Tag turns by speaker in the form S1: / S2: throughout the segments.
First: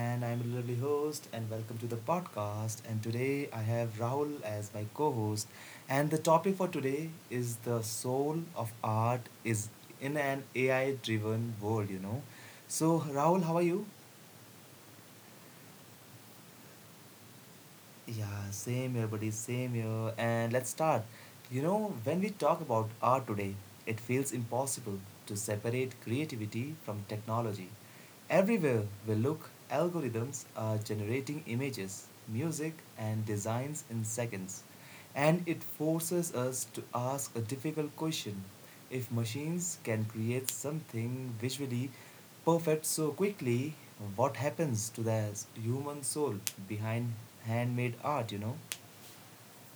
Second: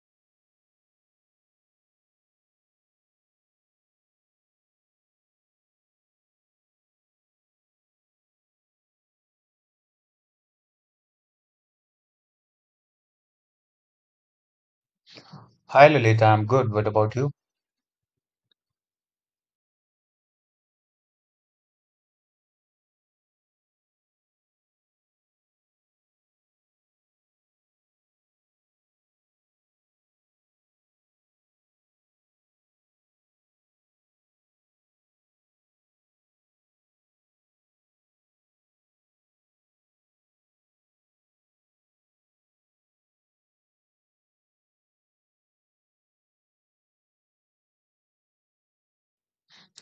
S1: And I'm your lovely host, and welcome to the podcast. And today I have Rahul as my co host. And the topic for today is the soul of art is in an AI driven world. So, Rahul, how are you?
S2: Hi Lalit, I'm good. What about you?
S1: Yeah, same here, buddy, same here. And let's start. You know, when we talk about art today, it feels impossible to separate creativity from technology. Everywhere we look, algorithms are generating images, music, and designs in seconds. And it forces us to ask a difficult question if machines can create something visually perfect so quickly, what happens to the human soul behind handmade art?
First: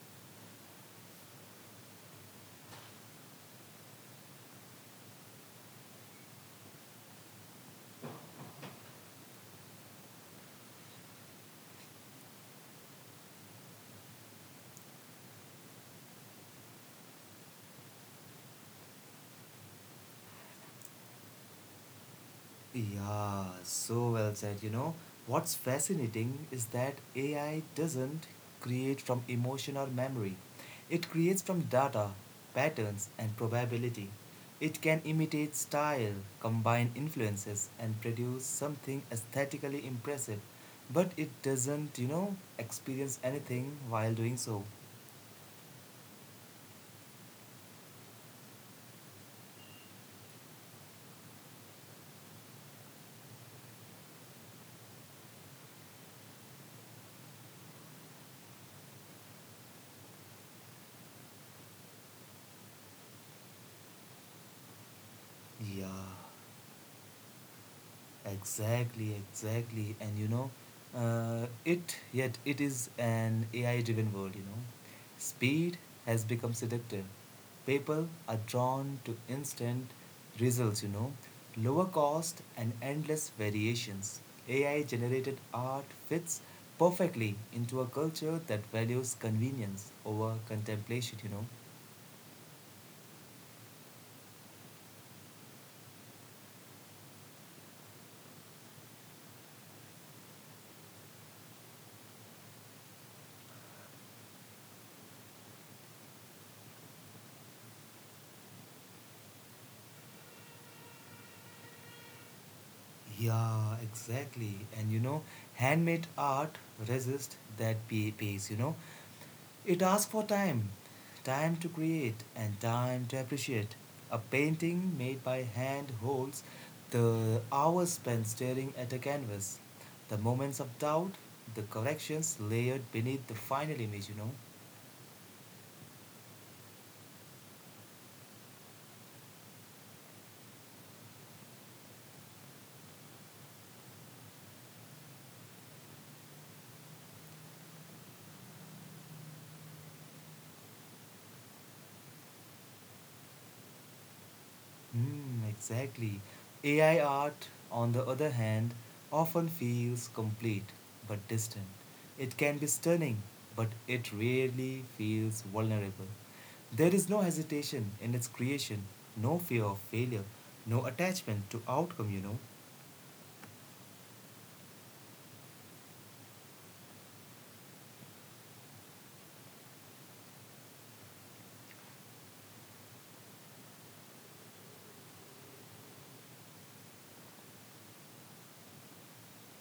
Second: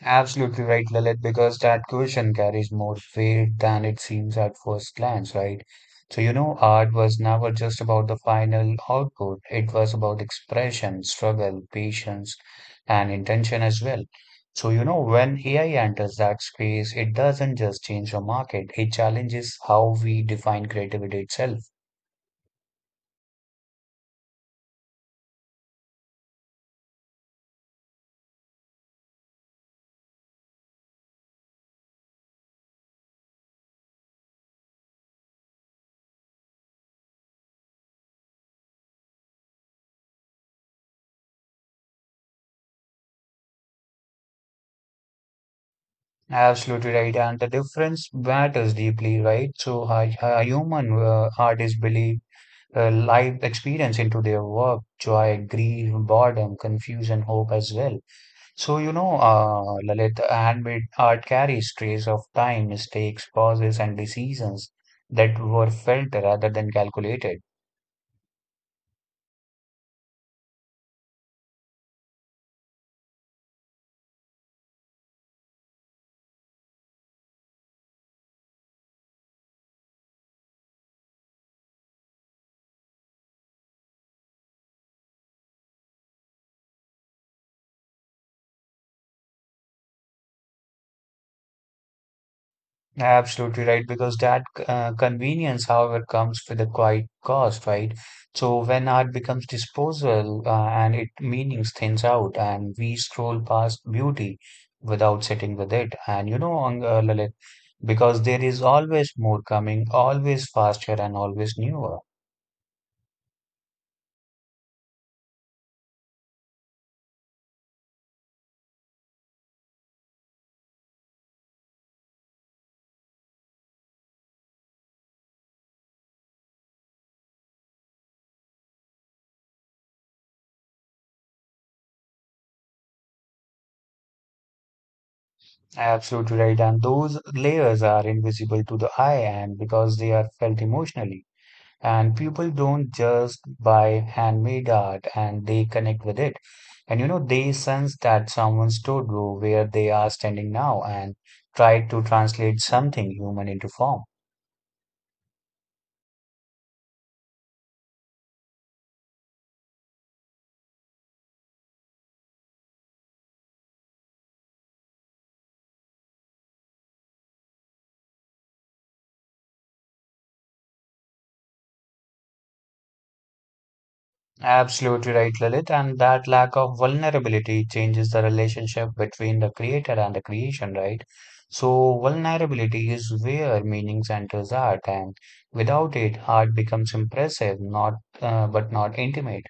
S2: Absolutely right, Lalit, because that question carries more weight than it seems at first glance, right? So, you know, art was never just about the final output, it was about expression, struggle, patience, and intention as well. So, you know, when AI enters that space, it doesn't just change the market, it challenges how we define creativity itself.
S1: Yeah, so well said. You know, what's fascinating is that AI doesn't create from emotion or memory, it creates from data, patterns, and probability. It can imitate style, combine influences, and produce something aesthetically impressive, but it doesn't experience anything while doing so.
S2: Absolutely right, and the difference matters deeply, right? So, a human art is believed life experience into their work, joy, grief, boredom, confusion, hope as well. So, you know, Lalit, handmade art carries trace of time, mistakes, pauses, and decisions that were
S1: Yeah.
S2: felt rather than calculated.
S1: Exactly, exactly. And you know, it yet it is an AI driven world. Speed has become seductive. People are drawn to instant results, lower cost and endless variations. AI generated art fits perfectly into a culture that values convenience over contemplation.
S2: Absolutely right, because that convenience, however, comes with a quite cost, right? So when art becomes disposal and it meanings thins out, and we scroll past beauty without sitting with it. And you know, Lalit, because there is always more coming, always faster, and always newer.
S1: Yeah, exactly. And you know, handmade art resists that pace. It asks for time time to create and time to appreciate. A painting made by hand holds the hours spent staring at a canvas, the moments of doubt, the corrections layered beneath the final image.
S2: Absolutely right, and those layers are invisible to the eye, and because they are felt emotionally. And people don't just buy handmade art and they connect with it, and you know they sense that someone stood where they are standing now and tried to translate something human into form.
S1: Mm, exactly. AI art, on the other hand, often feels complete but distant. It can be stunning, but it rarely feels vulnerable. There is no hesitation in its creation, no fear of failure, no attachment to outcome.
S2: Absolutely right, Lilith, and that lack of vulnerability changes the relationship between the creator and the creation, right? So vulnerability is where meaning enters art, and without it art becomes impressive, not but not intimate.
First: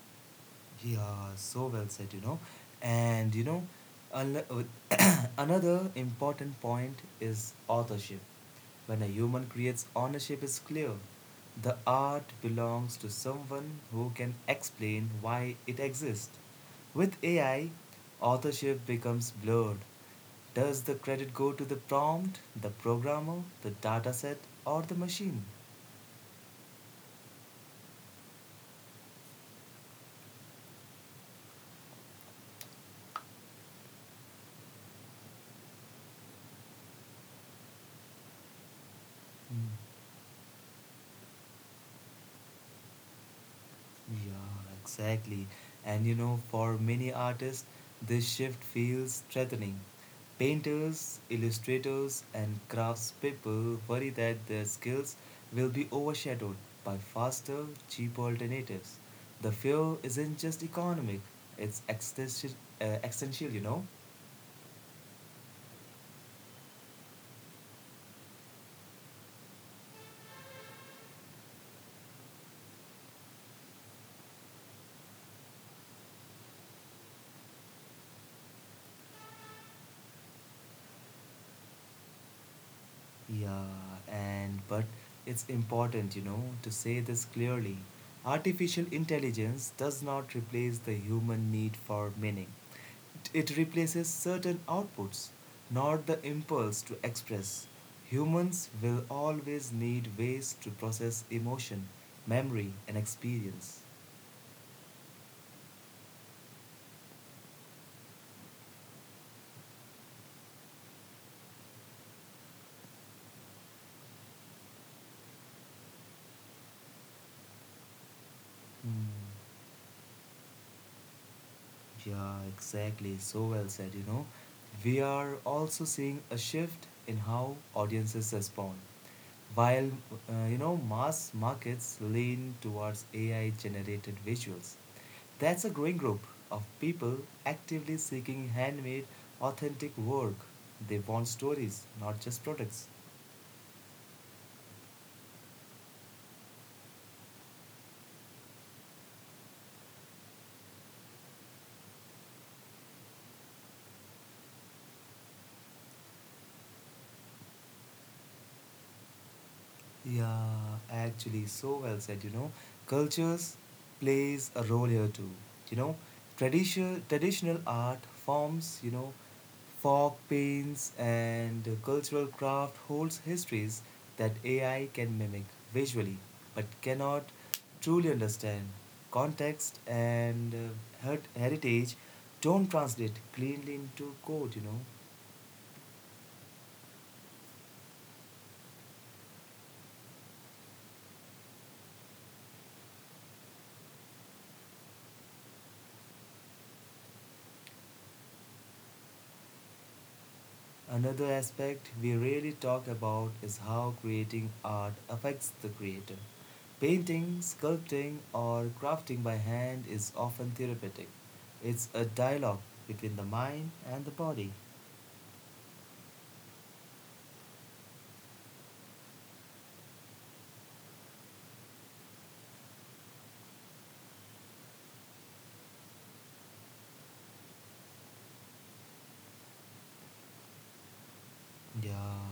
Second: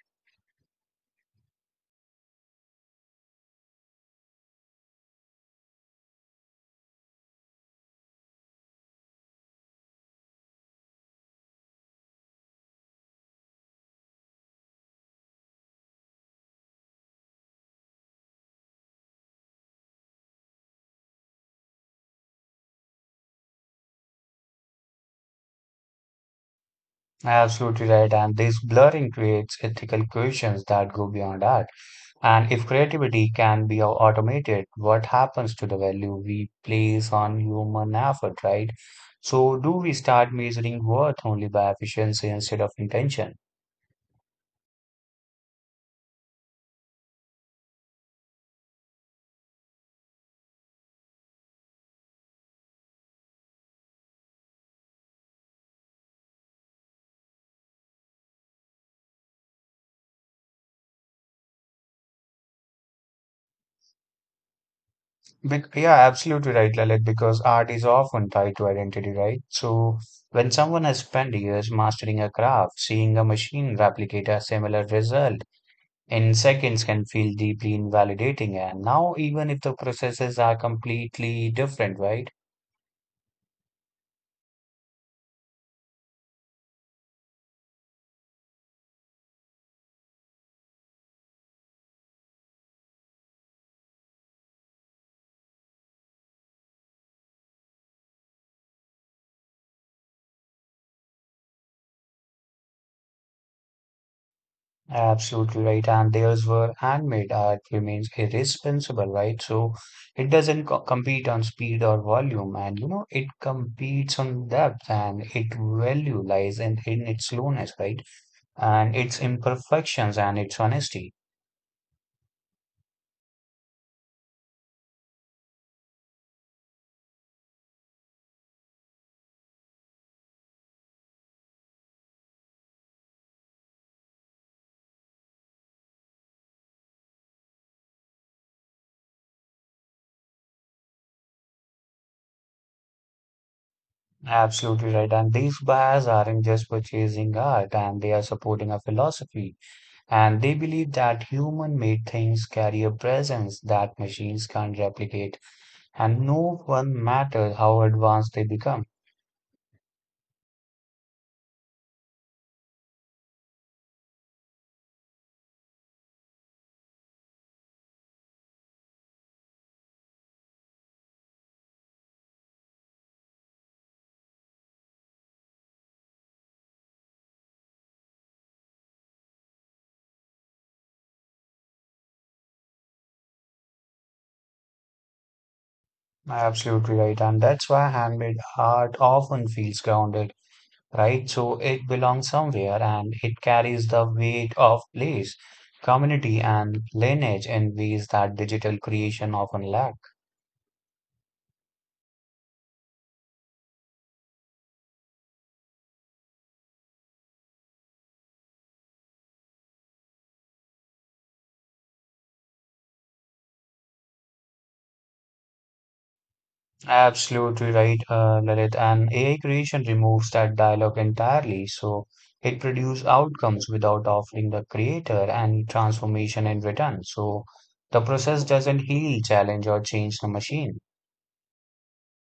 S1: Yeah, so well said. And you know, unle- Another important point is authorship. When a human creates, ownership is clear. The art belongs to someone who can explain why it exists. With AI, authorship becomes blurred. Does the credit go to the prompt, the programmer, the dataset, or the machine?
S2: Absolutely right. And this blurring creates ethical questions that go beyond art. And if creativity can be automated, what happens to the value we place on human effort, right? So,
S1: Hmm.
S2: do we start measuring worth only by efficiency instead of intention?
S1: Yeah, exactly. And you know, for many artists, this shift feels threatening. Painters, illustrators, and craftspeople worry that their skills will be overshadowed by faster, cheaper alternatives. The fear isn't just economic, it's existential, existential.
S2: Bec Yeah, absolutely right, Lalit, because art is often tied to identity, right? So, when someone has spent years mastering a craft, seeing a machine replicate a similar result, in seconds can feel deeply invalidating. And now, even if the processes are completely different, right?
S1: Yeah, and but it's important to say this clearly. Artificial intelligence does not replace the human need for meaning. It replaces certain outputs, not the impulse to express. Humans will always need ways to process emotion, memory, and experience.
S2: Absolutely right. And theirs were handmade art remains irresponsible, right? So it doesn't compete on speed or volume. And, you know, it competes on depth and its value lies in its slowness, right? And
S1: Hmm.
S2: its imperfections and its honesty.
S1: Yeah, exactly. So well said. We are also seeing a shift in how audiences respond. While mass markets lean towards AI generated visuals, that's a growing group of people actively seeking handmade, authentic work. They want stories, not just products.
S2: Absolutely right. And these buyers aren't just purchasing art and they are supporting a philosophy. And they believe that human-made things carry a presence that machines can't replicate, and no one matters how advanced they become.
S1: Yeah, actually, so well said. You know, cultures plays a role here too. You know, traditional art forms. You know, folk paints and cultural craft holds histories that AI can mimic visually, but cannot truly understand. Context and heritage don't translate cleanly into code. You know.
S2: Absolutely right, and that's why handmade art often feels grounded, right? So it belongs somewhere and it carries the weight of place, community, and lineage in ways that digital creation often lacks.
S1: Another aspect we rarely talk about is how creating art affects the creator. Painting, sculpting, or crafting by hand is often therapeutic. It's a dialogue between the mind and the body.
S2: Absolutely right, Lalit. And AI creation removes that dialogue entirely. So it produces outcomes without offering the creator any transformation in return. So the process doesn't heal, challenge, or change the machine.
S1: Yeah,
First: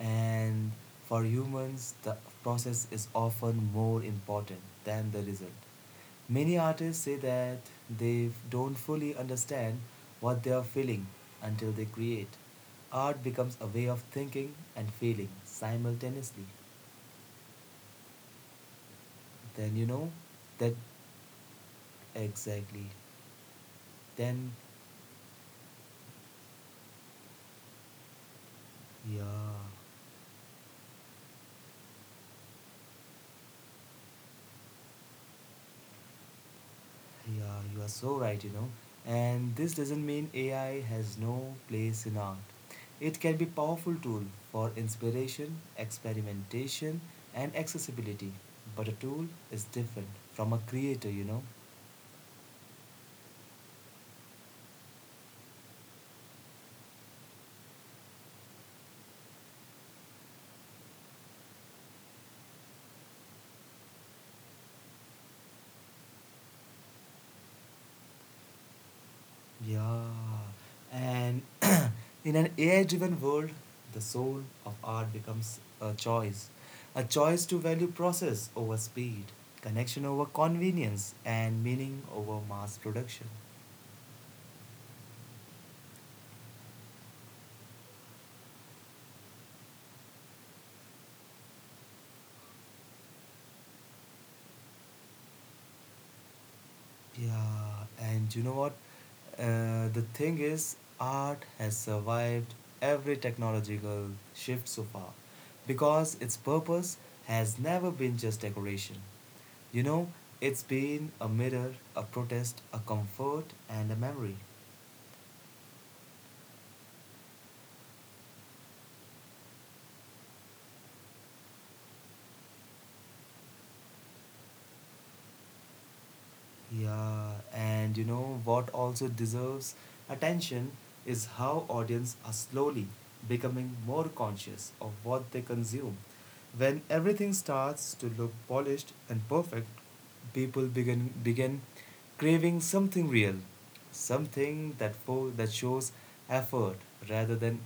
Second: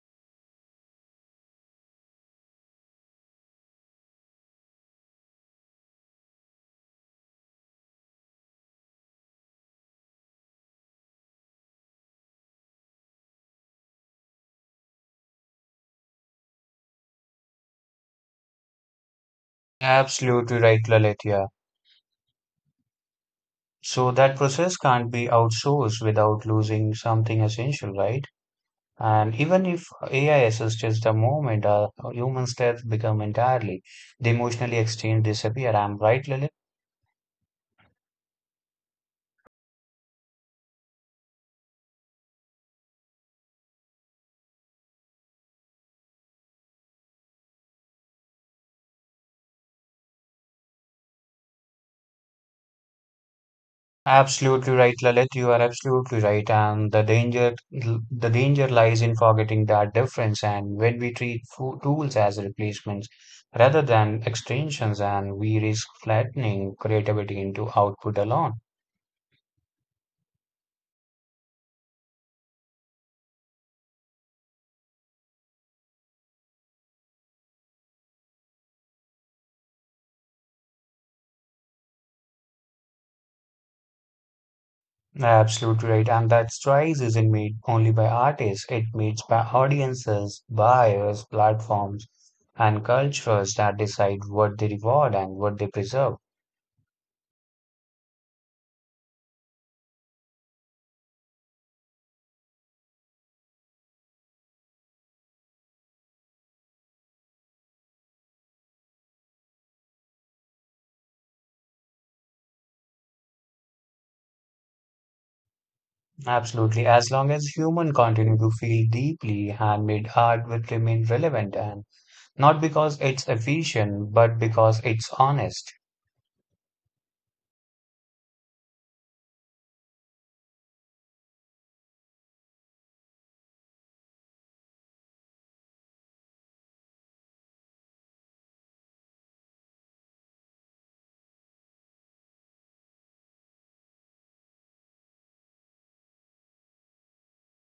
S1: and for humans, the process is often more important than the result. Many artists say that they don't fully understand what they are feeling until they create. Art becomes a way of thinking and feeling simultaneously. Then
S2: Absolutely
S1: that
S2: right, Lalit. Yeah.
S1: exactly.
S2: So that
S1: Then,
S2: process can't be outsourced without losing something essential, right? And
S1: yeah.
S2: even if AI assists the moment, human steps become entirely the emotionally exchange disappear. I'm right, Lalit.
S1: Yeah, you are so right. And this doesn't mean AI has no place in art. It can be a powerful tool for inspiration, experimentation, and accessibility. But a tool is different from a creator.
S2: Absolutely right, Lalit. You are absolutely right. And the danger lies in forgetting that difference. And when we treat tools as replacements rather than extensions, and we risk flattening creativity into output alone.
S1: Yeah. And in an AI driven world, the soul of art becomes a choice. A choice to value process over speed, connection over convenience, and meaning over mass production.
S2: Absolutely right. And that choice isn't made only by artists. It made by audiences, buyers, platforms, and cultures that decide what they reward and what they preserve.
S1: Yeah, and you know what? The thing is, art has survived every technological shift so far because its purpose has never been just decoration. You know, it's been a mirror, a protest, a comfort, and a memory.
S2: Absolutely. As long as human continue to feel deeply, handmade art will remain relevant, and not because it's efficient, but because it's honest.
S1: Yeah, and you know what also deserves attention is how audience are slowly becoming more conscious of what they consume. When everything starts to look polished and perfect, people begin craving something real, something that that shows effort rather than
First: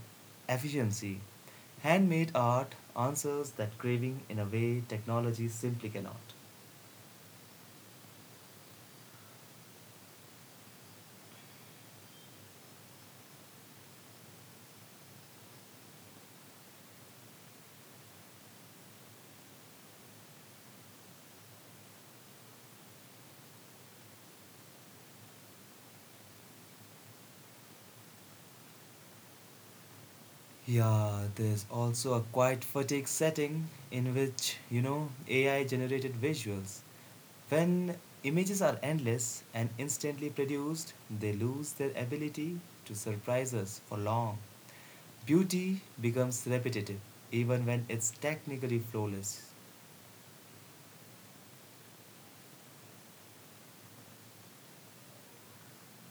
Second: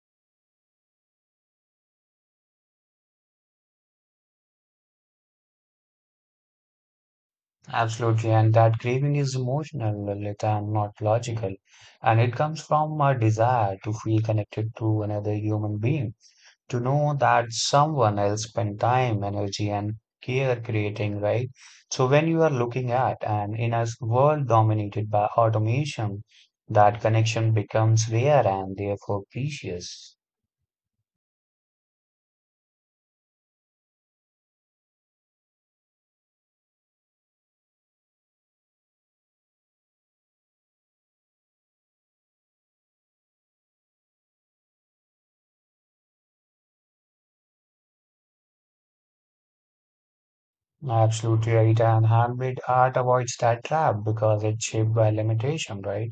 S1: efficiency. Handmade art answers that craving in a way technology simply cannot.
S2: Absolutely. And that craving is emotional, Lilith, and not logical. And it comes from a desire to feel connected to another human being, to know that someone else spent time, energy, and care creating, right? So when you are looking at and in a world dominated by automation, that connection becomes rare and therefore precious.
S1: Yeah, there's also a quiet fatigue setting in which AI generated visuals. When images are endless and instantly produced, they lose their ability to surprise us for long. Beauty becomes repetitive, even when it's technically flawless.
S2: Absolutely right. And handmade art avoids that trap because it's shaped by limitation, right?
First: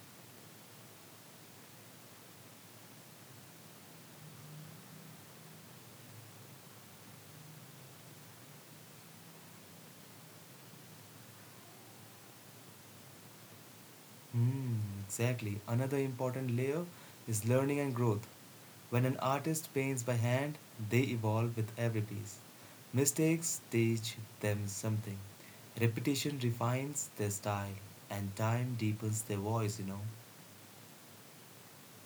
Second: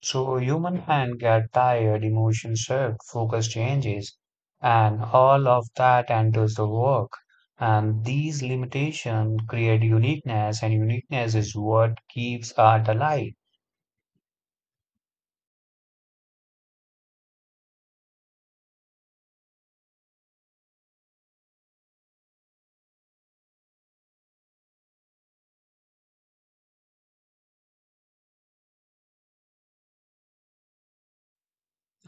S2: So human hand get tired, emotion shift, focus changes, and all of that enters the work. And these limitations create uniqueness, and uniqueness is what keeps art alive.
S1: Hmm, exactly. Another important layer is learning and growth. When an artist paints by hand, they evolve with every piece. Mistakes teach them something. Repetition refines their style, and time deepens their voice.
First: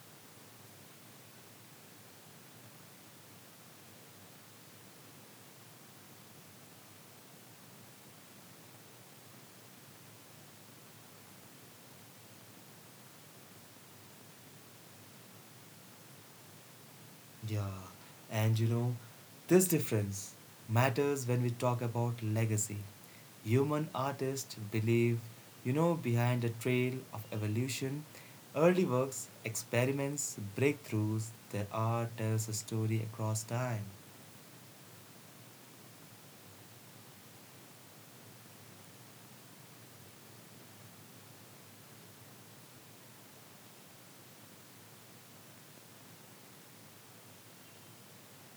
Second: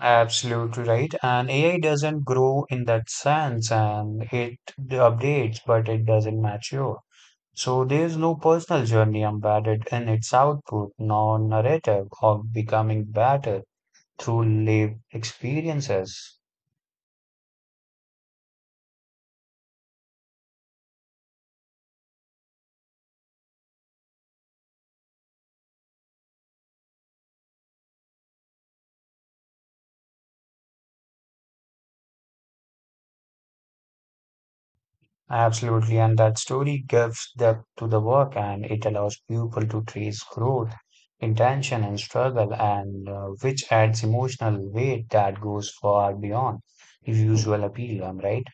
S2: Absolutely right. And AI doesn't grow in that sense, and it updates, but it doesn't mature. So there's no personal journey embedded in its output, nor narrative of becoming better through lived experiences.
S1: Yeah, and you know, this difference matters when we talk about legacy. Human artists believe, you know, behind a trail of evolution. Early works, experiments, breakthroughs, their art tells a story across time.
S2: Absolutely, and that story gives depth to the work and it allows people to trace growth, intention, and struggle, and which adds emotional weight that goes far beyond the usual appeal. I'm right.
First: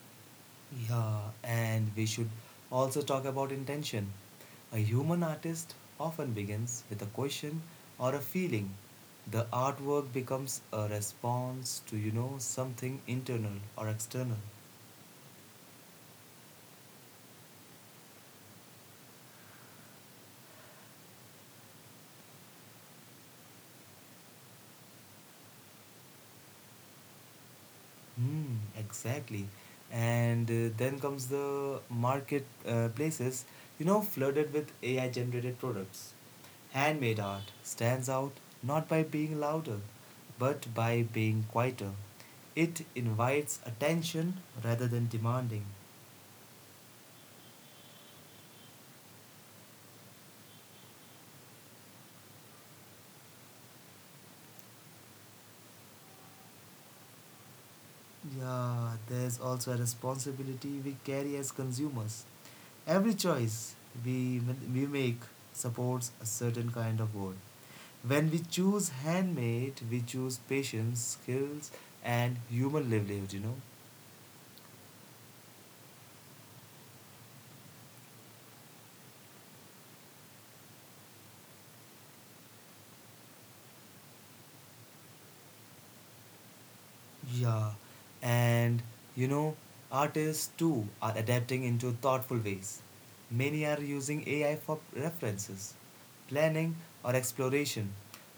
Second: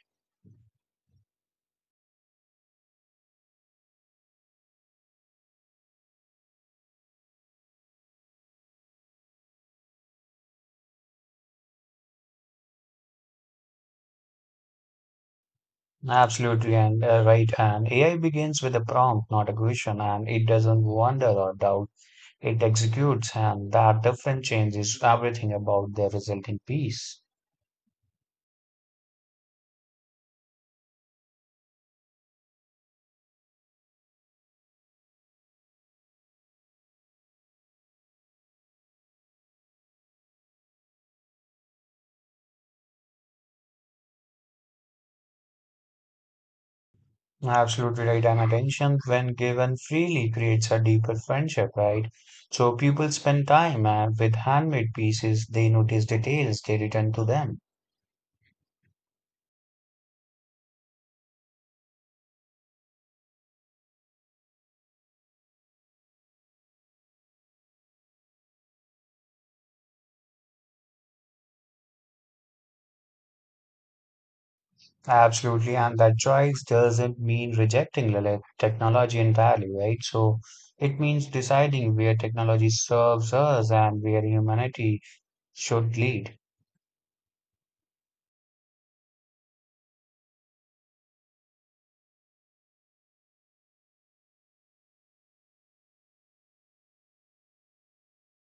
S1: Yeah, and we should also talk about intention. A human artist often begins with a question or a feeling. The artwork becomes a response to, you know, something internal or external.
S2: Absolutely, and right. And AI begins with a prompt, not a question, and it doesn't wonder or doubt. It executes, and that difference changes everything about the resulting piece.
S1: Mm, exactly. And then comes the market places, you know, flooded with AI generated products. Handmade art stands out not by being louder, but by being quieter. It invites attention rather than demanding.
S2: Absolutely right. And attention, when given freely, creates a deeper friendship, right? So people spend time with handmade pieces, they notice details, they return to them.
S1: Yeah, there's also a responsibility we carry as consumers. Every choice we, we make supports a certain kind of world. When we choose handmade, we choose patience, skills, and human livelihood.
S2: Absolutely, and that choice doesn't mean rejecting the technology entirely, right? So it means deciding where technology serves us and where humanity should lead.
S1: Yeah, and you know, artists too are adapting into thoughtful ways. Many are using AI for references, planning, or exploration,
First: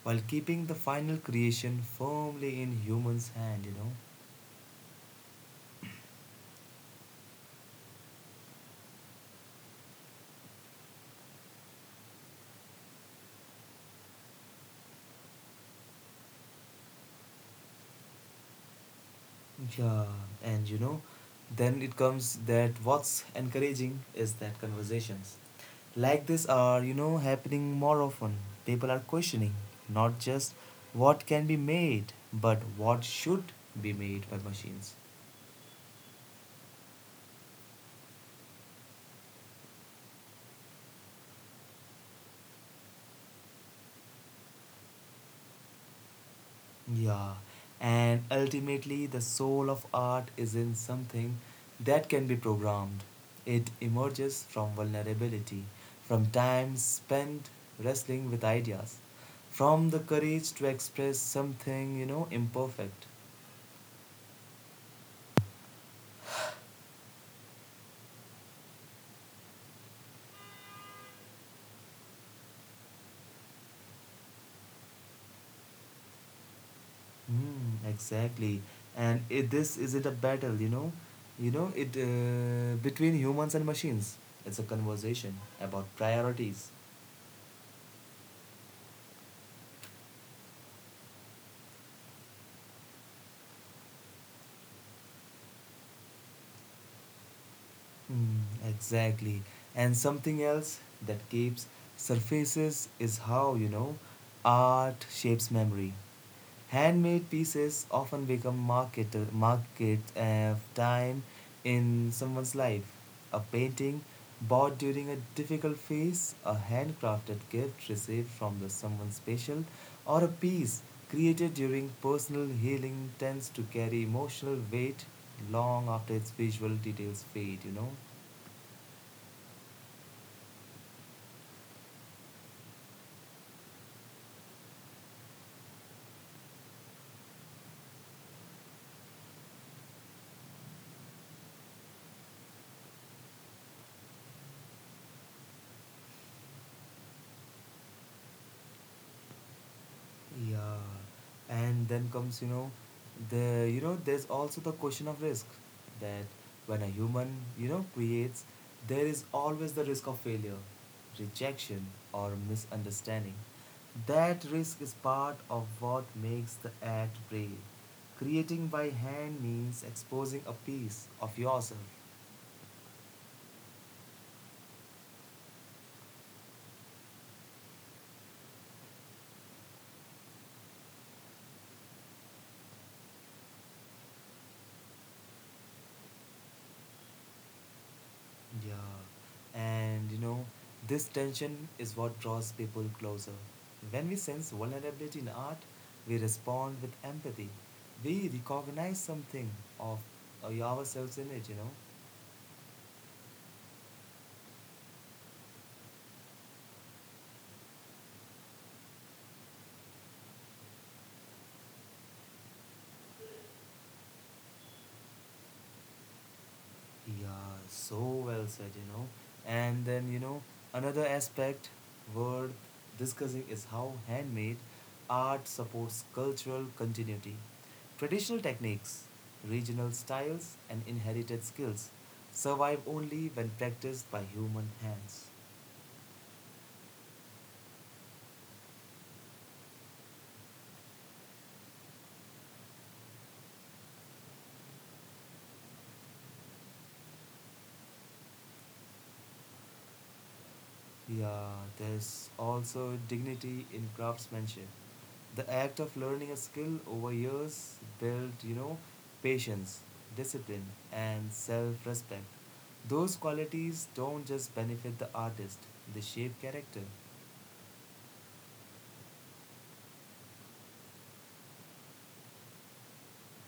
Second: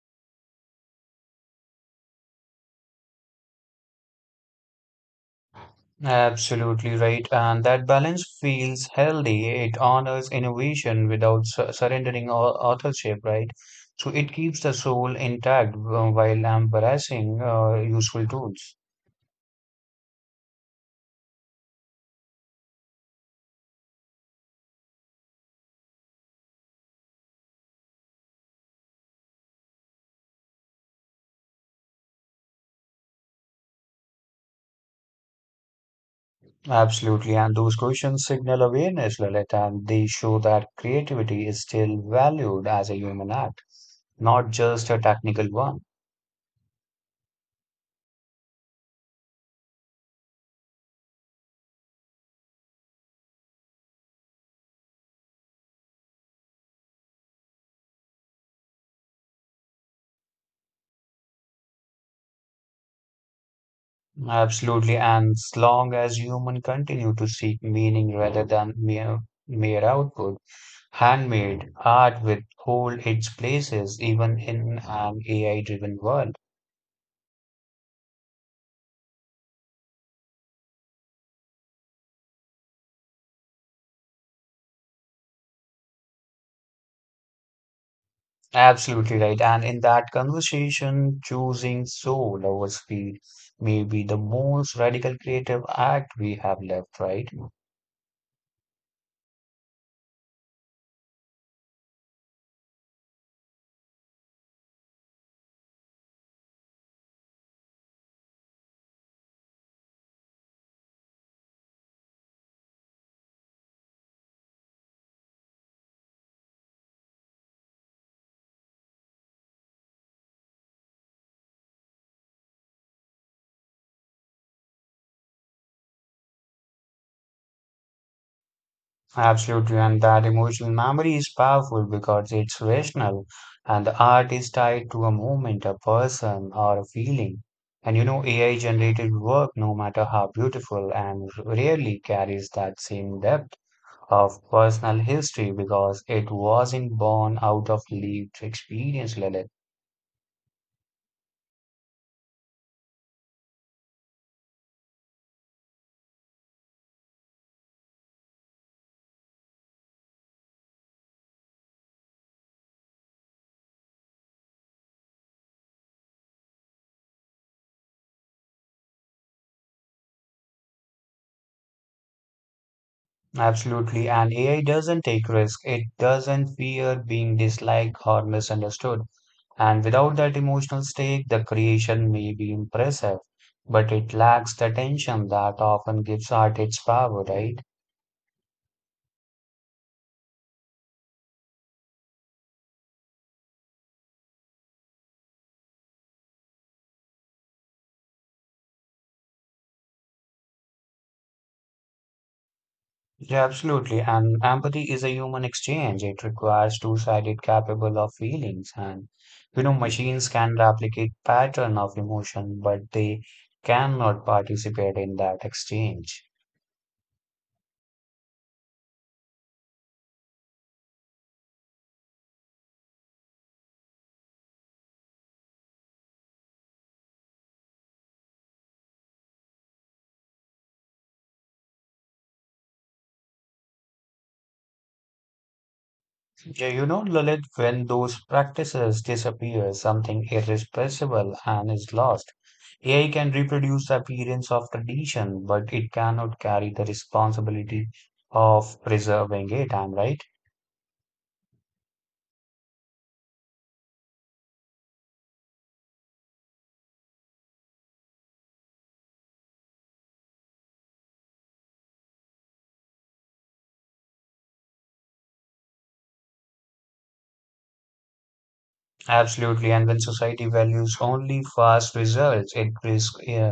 S1: while keeping the final creation firmly in humans' hand.
S2: Absolutely right, and that balance feels healthy. It honors innovation without surrendering authorship, right? So it keeps the soul intact while embracing useful tools.
S1: Yeah, and you know, then it comes that what's encouraging is that conversations like this are happening more often. People are questioning not just what can be made, but what should be made by machines.
S2: Absolutely. And those questions signal awareness, Lalit, and they show that creativity is still valued as a human act, not just a technical one.
S1: Yeah, and ultimately, the soul of art is in something that can be programmed. It emerges from vulnerability, from time spent wrestling with ideas, from the courage to express something imperfect.
S2: Absolutely. And as long as human continue to seek meaning rather than mere output, handmade art will hold its places even in an AI-driven world.
S1: Hmm, exactly. And it, this isn't a battle. You know, it between humans and machines. It's a conversation about priorities.
S2: Absolutely right. And in that conversation, choosing soul over speed may be the most radical creative act we have left, right?
S1: Mm, exactly. And something else that keeps surfaces is how art shapes memory. Handmade pieces often become market of time in someone's life. A painting bought during a difficult phase, a handcrafted gift received from the someone special, or a piece created during personal healing tends to carry emotional weight long after its visual details fade.
S2: Absolutely. And that emotional memory is powerful because it's rational and the art is tied to a moment, a person, or a feeling. And you know, AI generated work, no matter how beautiful, and rarely carries that same depth of personal history because it wasn't born out of lived experience, Lalit.
S1: Yeah, and then comes, you know, the you know, there's also the question of risk that when a human creates, there is always the risk of failure, rejection, or misunderstanding. That risk is part of what makes the act brave. Creating by hand means exposing a piece of yourself.
S2: Absolutely. And AI doesn't take risk. It doesn't fear being disliked or misunderstood. And without that emotional stake, the creation may be impressive, but it lacks the tension that often gives art its power, right?
S1: Yeah, and you know, this tension is what draws people closer. When we sense vulnerability in art, we respond with empathy. We recognize something of ourselves in it.
S2: Yeah, absolutely. And empathy is a human exchange. It requires two-sided capable of feelings. And you know, machines can replicate pattern of emotion, but they cannot participate in that exchange.
S1: Yeah, so well said. And then, you know, another aspect worth discussing is how handmade art supports cultural continuity. Traditional techniques, regional styles, and inherited skills survive only when practiced by human hands.
S2: Yeah, you know, Lalit, when those practices disappear, something irrepressible and is lost. AI can reproduce the appearance of tradition, but it cannot carry the responsibility of preserving it. I'm right.
S1: Yeah, there's also dignity in craftsmanship. The act of learning a skill over years built patience, discipline, and self respect. Those qualities don't just benefit the artist, they shape character.
S2: Absolutely. And when society values only fast results, it risks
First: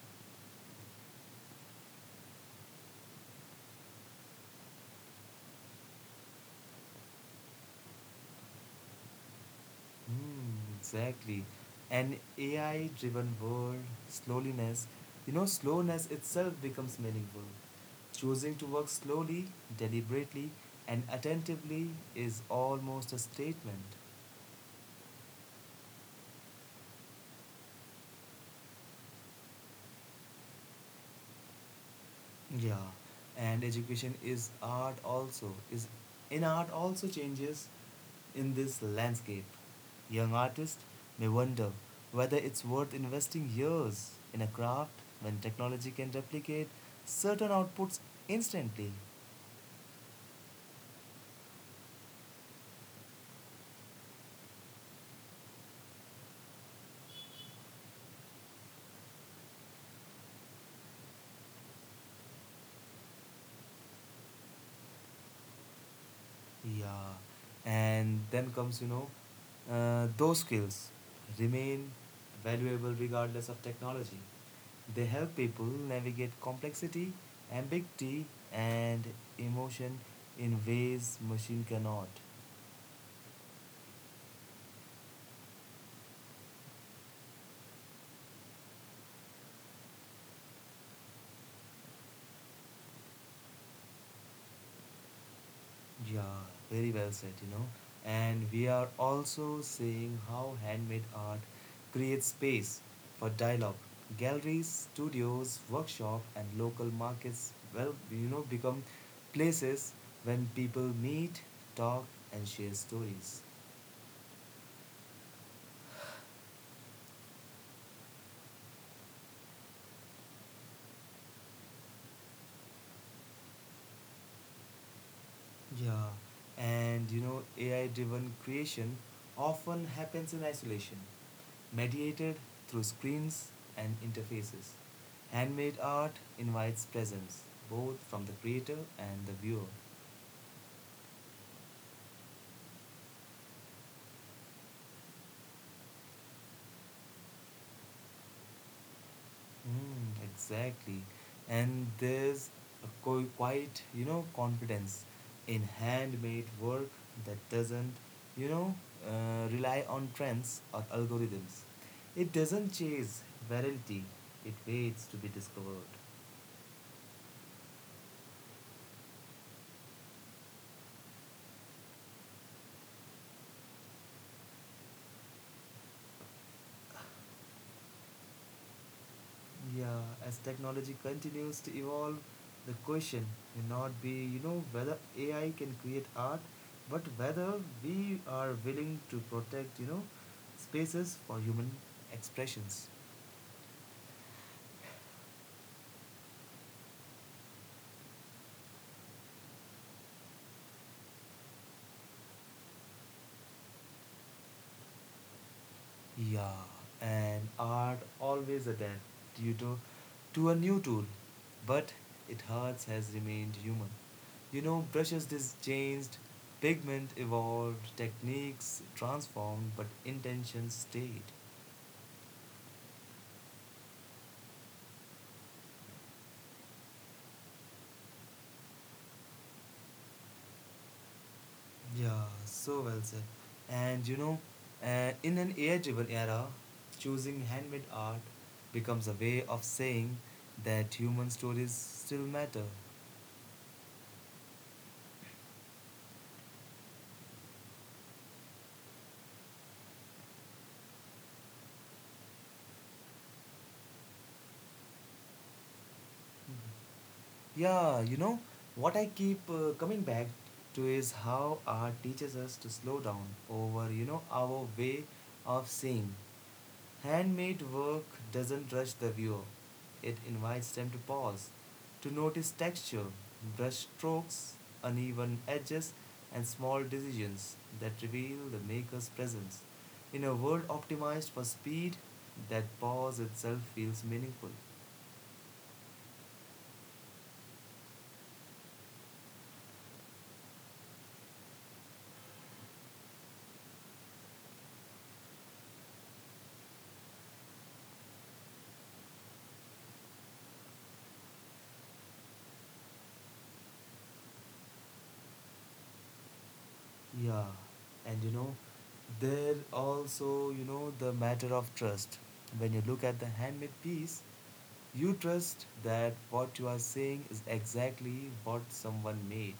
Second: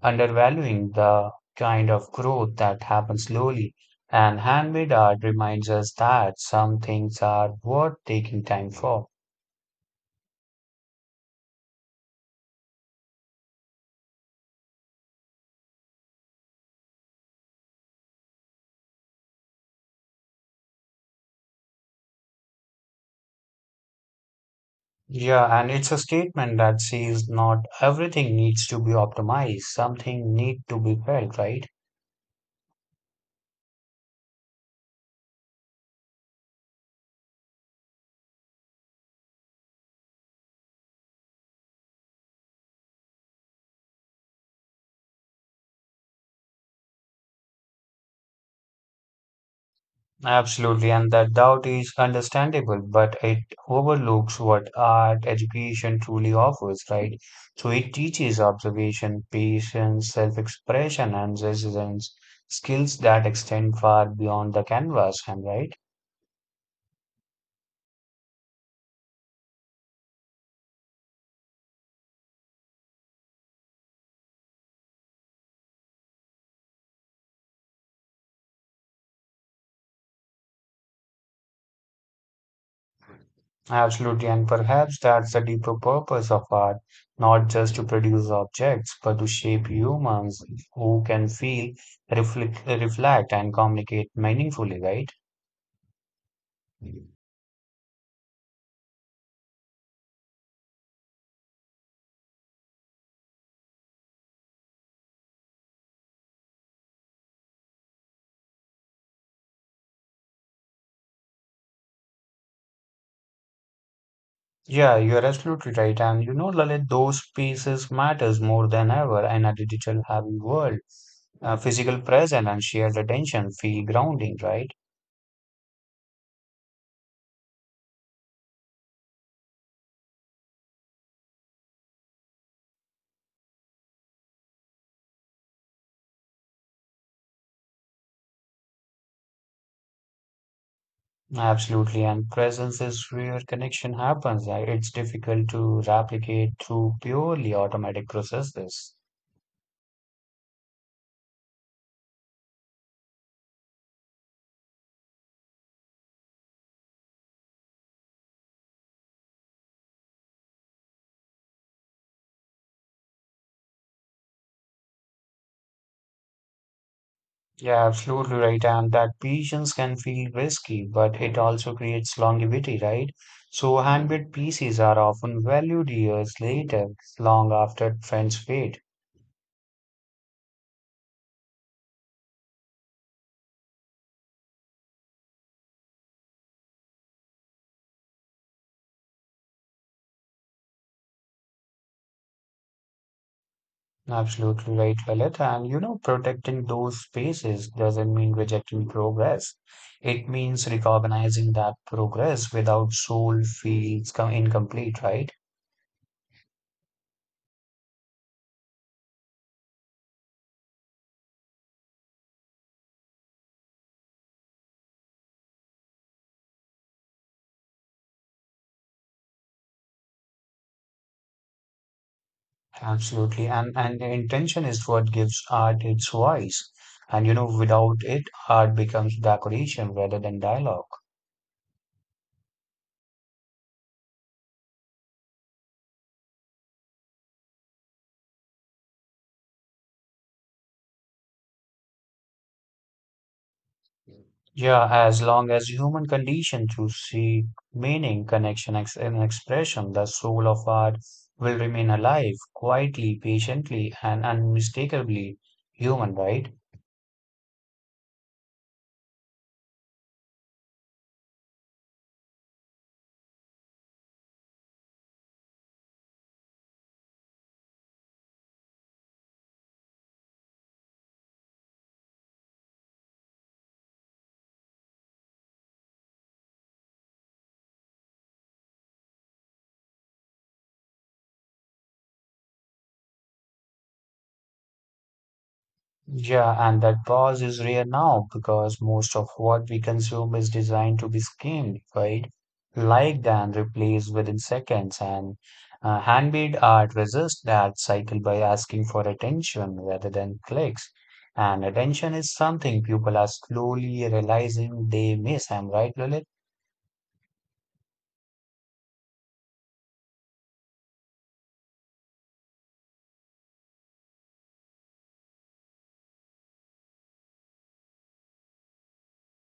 S2: undervaluing the kind of growth that happens slowly. And handmade art reminds us that some things are worth taking time for.
S1: Mm, exactly. An AI driven world, slowness, slowness itself becomes meaningful. Choosing to work slowly, deliberately, and attentively is almost a statement.
S2: Yeah, and it's a statement that says not everything needs to be optimized, something need to be felt, right?
S1: Yeah, and education is art also, is in art also changes in this landscape. Young artists may wonder whether it's worth investing years in a craft when technology can replicate certain outputs instantly.
S2: Absolutely, and that doubt is understandable, but it overlooks what art education truly offers, right? So it teaches observation, patience, self-expression, and resilience, skills that extend far beyond the canvas, and right?
S1: Yeah, and then comes, you know, those skills remain valuable regardless of technology. They help people navigate complexity, ambiguity, and emotion in ways machine cannot.
S2: Absolutely, and perhaps that's the deeper purpose of art, not just to produce objects, but to shape humans who can feel, reflect, and communicate meaningfully, right?
S1: Yeah, very well said. And we are also seeing how handmade art creates space for dialogue. Galleries, studios, workshop and local markets well, you know, become places when people meet, talk and share stories.
S2: Yeah, you're absolutely right. And you know, Lalit, those pieces matters more than ever in a digital heavy world. Physical presence and shared attention feel grounding, right?
S1: Yeah, and you know, AI driven creation often happens in isolation, mediated through screens and interfaces. Handmade art invites presence, both from the creator and the viewer.
S2: Absolutely, and presence is where connection happens. It's difficult to replicate through purely automatic processes.
S1: Mm, exactly. And there's a quite, you know, confidence in handmade work that doesn't, you know, rely on trends or algorithms. It doesn't chase virality, it waits to be discovered.
S2: Yeah, absolutely right. And that patience can feel risky, but it also creates longevity, right? So handmade pieces are often valued years later, long after trends fade.
S1: Yeah, as technology continues to evolve, the question may not be, whether AI can create art, but whether we are willing to protect, spaces for human expressions.
S2: Absolutely right, Lalit. And you know, protecting those spaces doesn't mean rejecting progress. It means recognizing that progress without soul feels incomplete, right?
S1: Yeah, and art always adapt due to a new tool, but its heart has remained human. You know, brushes this changed, pigment evolved, techniques transformed, but intention stayed.
S2: Absolutely. And the intention is what gives art its voice. And you know, without it, art becomes decoration rather than dialogue.
S1: Yeah, so well said. And in an AI driven era, choosing handmade art becomes a way of saying that human stories still matter.
S2: Yeah, as long as human condition to seek meaning, connection, ex and expression, the soul of art will remain alive, quietly, patiently, and unmistakably human, right?
S1: Yeah, you know, what I keep coming back to is how art teaches us to slow down over, our way of seeing. Handmade work doesn't rush the viewer, it invites them to pause, to notice texture, brush strokes, uneven edges, and small decisions that reveal the maker's presence. In a world optimized for speed, that pause itself feels meaningful.
S2: Yeah, and that pause is rare now because most of what we consume is designed to be skimmed, right? Liked and replaced within seconds. And handmade art resists that cycle by asking for attention rather than clicks. And attention is something people are slowly realizing they miss. I'm right, Lalit?
S1: Yeah, and you know, there also, the matter of trust. When you look at the handmade piece, you trust that what you are saying is exactly what someone made,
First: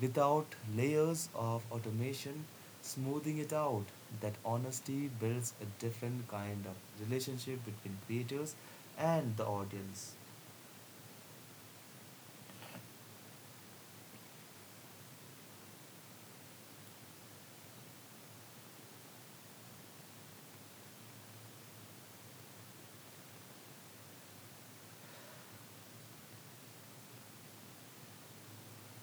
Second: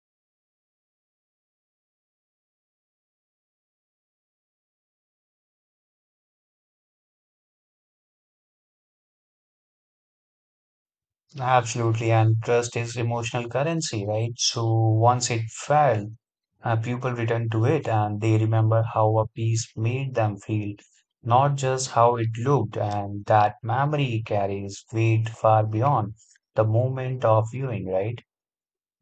S1: without layers of automation smoothing it out. That honesty builds a different kind of relationship between creators and the audience.
S2: Absolutely, and trust is emotional currency, right? So once it fell, people return to it and they remember how a piece made them feel, not just how it looked. And that memory carries weight far beyond the moment of viewing, right?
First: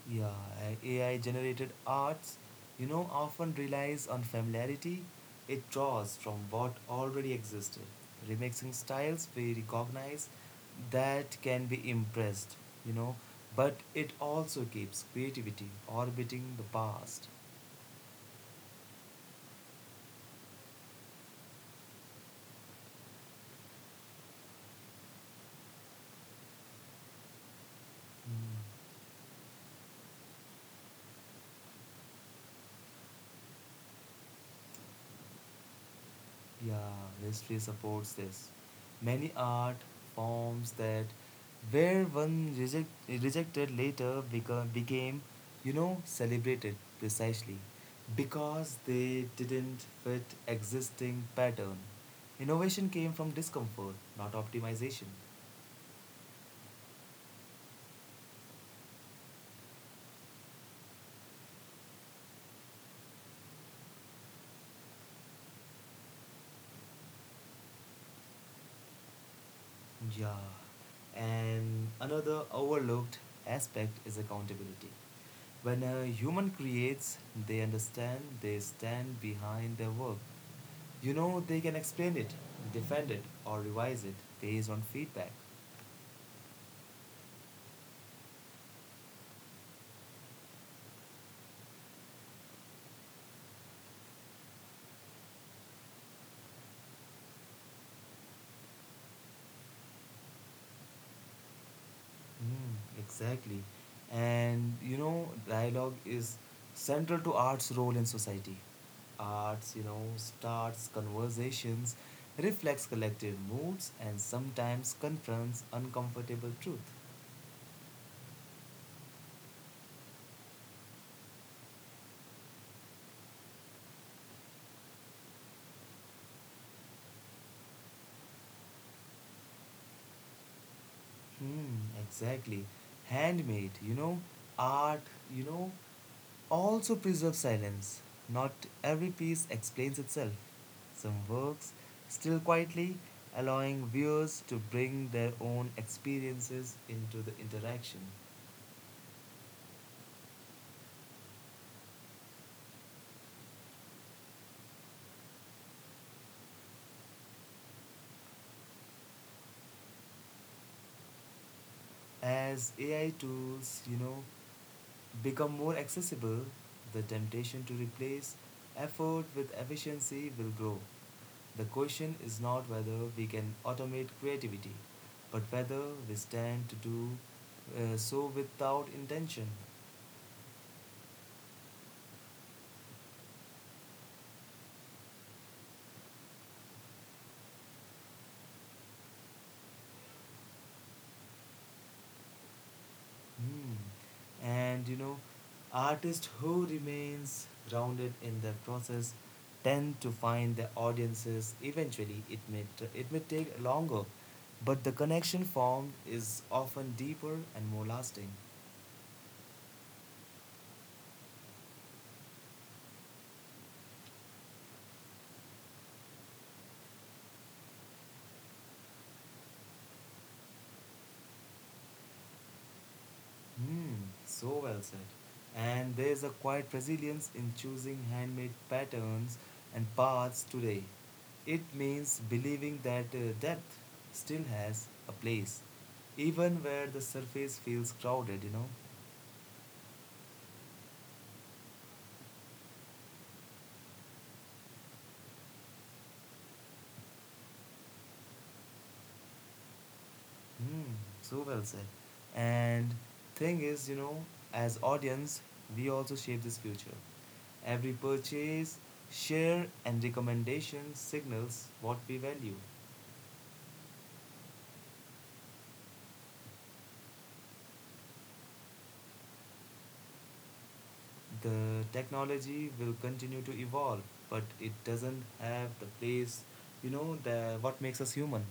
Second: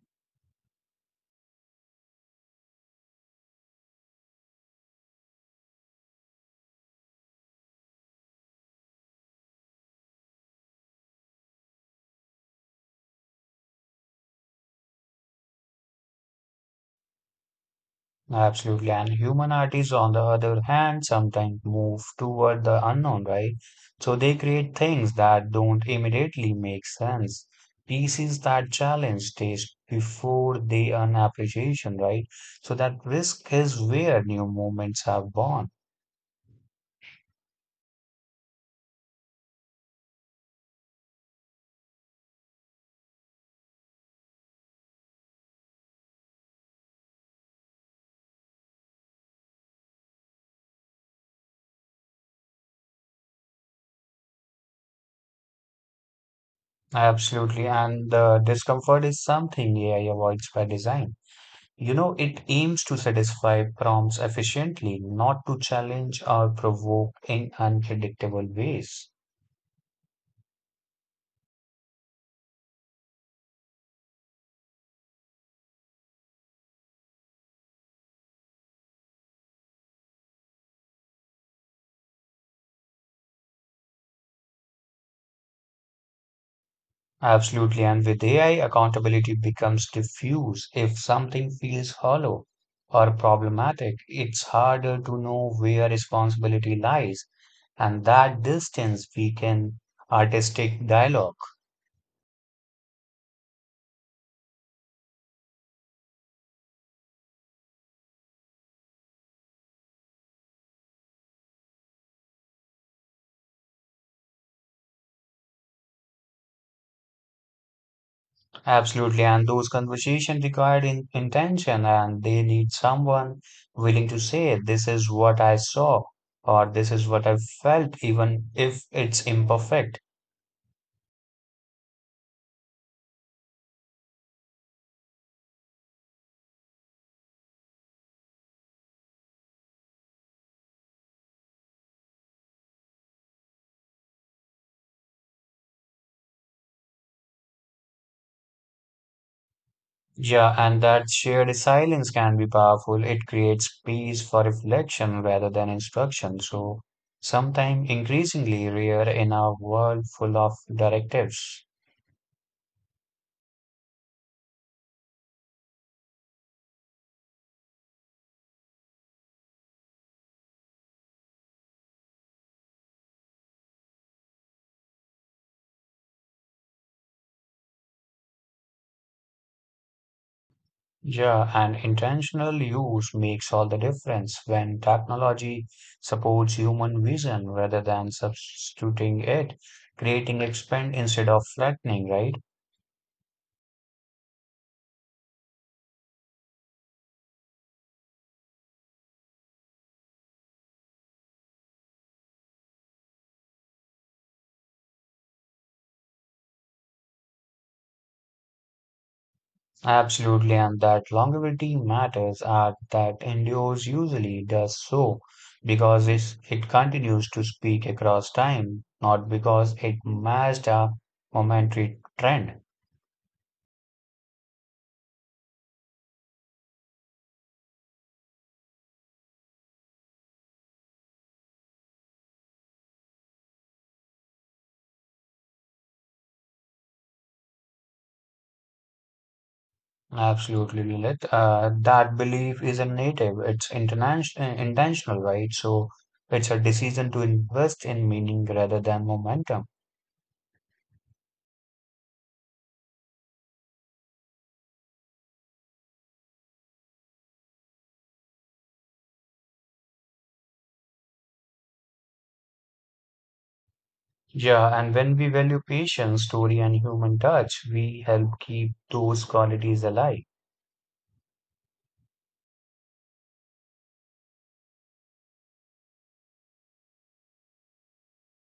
S1: Yeah, AI generated arts, often relies on familiarity. It draws from what already existed, remixing styles we recognize that can be impressed, you know, but it also keeps creativity orbiting the past.
S2: Absolutely. And human artists, on the other hand, sometimes move toward the unknown, right? So they create things that don't immediately make sense, pieces
S1: Mm.
S2: that challenge taste before they earn appreciation, right? So that risk is where new movements have born.
S1: Yeah, history supports this. Many art forms that rejected later became, celebrated precisely because they didn't fit existing pattern. Innovation came from discomfort, not optimization.
S2: Absolutely. And the discomfort is something AI avoids by design. It aims to satisfy prompts efficiently, not to challenge or provoke in unpredictable ways.
S1: Yeah. And another overlooked aspect is accountability. When a human creates, they stand behind their work. You know, they can explain it, defend it, or revise it based on feedback.
S2: Absolutely. And with AI, accountability becomes diffuse. If something feels hollow or problematic, it's harder to know where responsibility lies. And that distance weaken artistic dialogue.
S1: Mm, exactly. And you know, dialogue is central to art's role in society. Arts, starts conversations, reflects collective moods, and sometimes confronts uncomfortable truth.
S2: Absolutely. And those conversations required intention, and they need someone willing to say, this is what I saw, or this is what I felt, even if it's imperfect.
S1: Hmm, exactly. Handmade art, you know, also preserve silence. Not every piece explains itself. Some works still quietly, allowing viewers to bring their own experiences into the interaction.
S2: Yeah, and that shared silence can be powerful. It creates space for reflection rather than instruction. So, sometimes increasingly rare in a world full of directives.
S1: As AI tools, become more accessible, the temptation to replace effort with efficiency will grow. The question is not whether we can automate creativity, but whether we stand to do so without intention.
S2: Yeah, and intentional use makes all the difference when technology supports human vision rather than substituting it, creating expand instead of flattening, right?
S1: Hmm. And you know, artists who remains grounded in the process tend to find their audiences eventually. It may take longer, but the connection formed is often deeper and more lasting.
S2: Absolutely, and that longevity matters and that endures usually does so because it continues to speak across time, not because it matched a momentary trend.
S1: Hmm, so well said. And there is a quiet resilience in choosing handmade patterns and paths today. It means believing that depth still has a place, even where the surface feels crowded, you know.
S2: Absolutely, Lilith. That belief isn't native. It's international, intentional, right? So it's a decision to invest in meaning rather than momentum.
S1: Hmm, so well said. And thing is, you know, as audience, we also shape this future. Every purchase, share, and recommendation signals what we value.
S2: Yeah, and when we value patience, story, and human touch, we help keep those qualities alive.
S1: The technology will continue to evolve, but it doesn't have the place, you know, the what makes us human.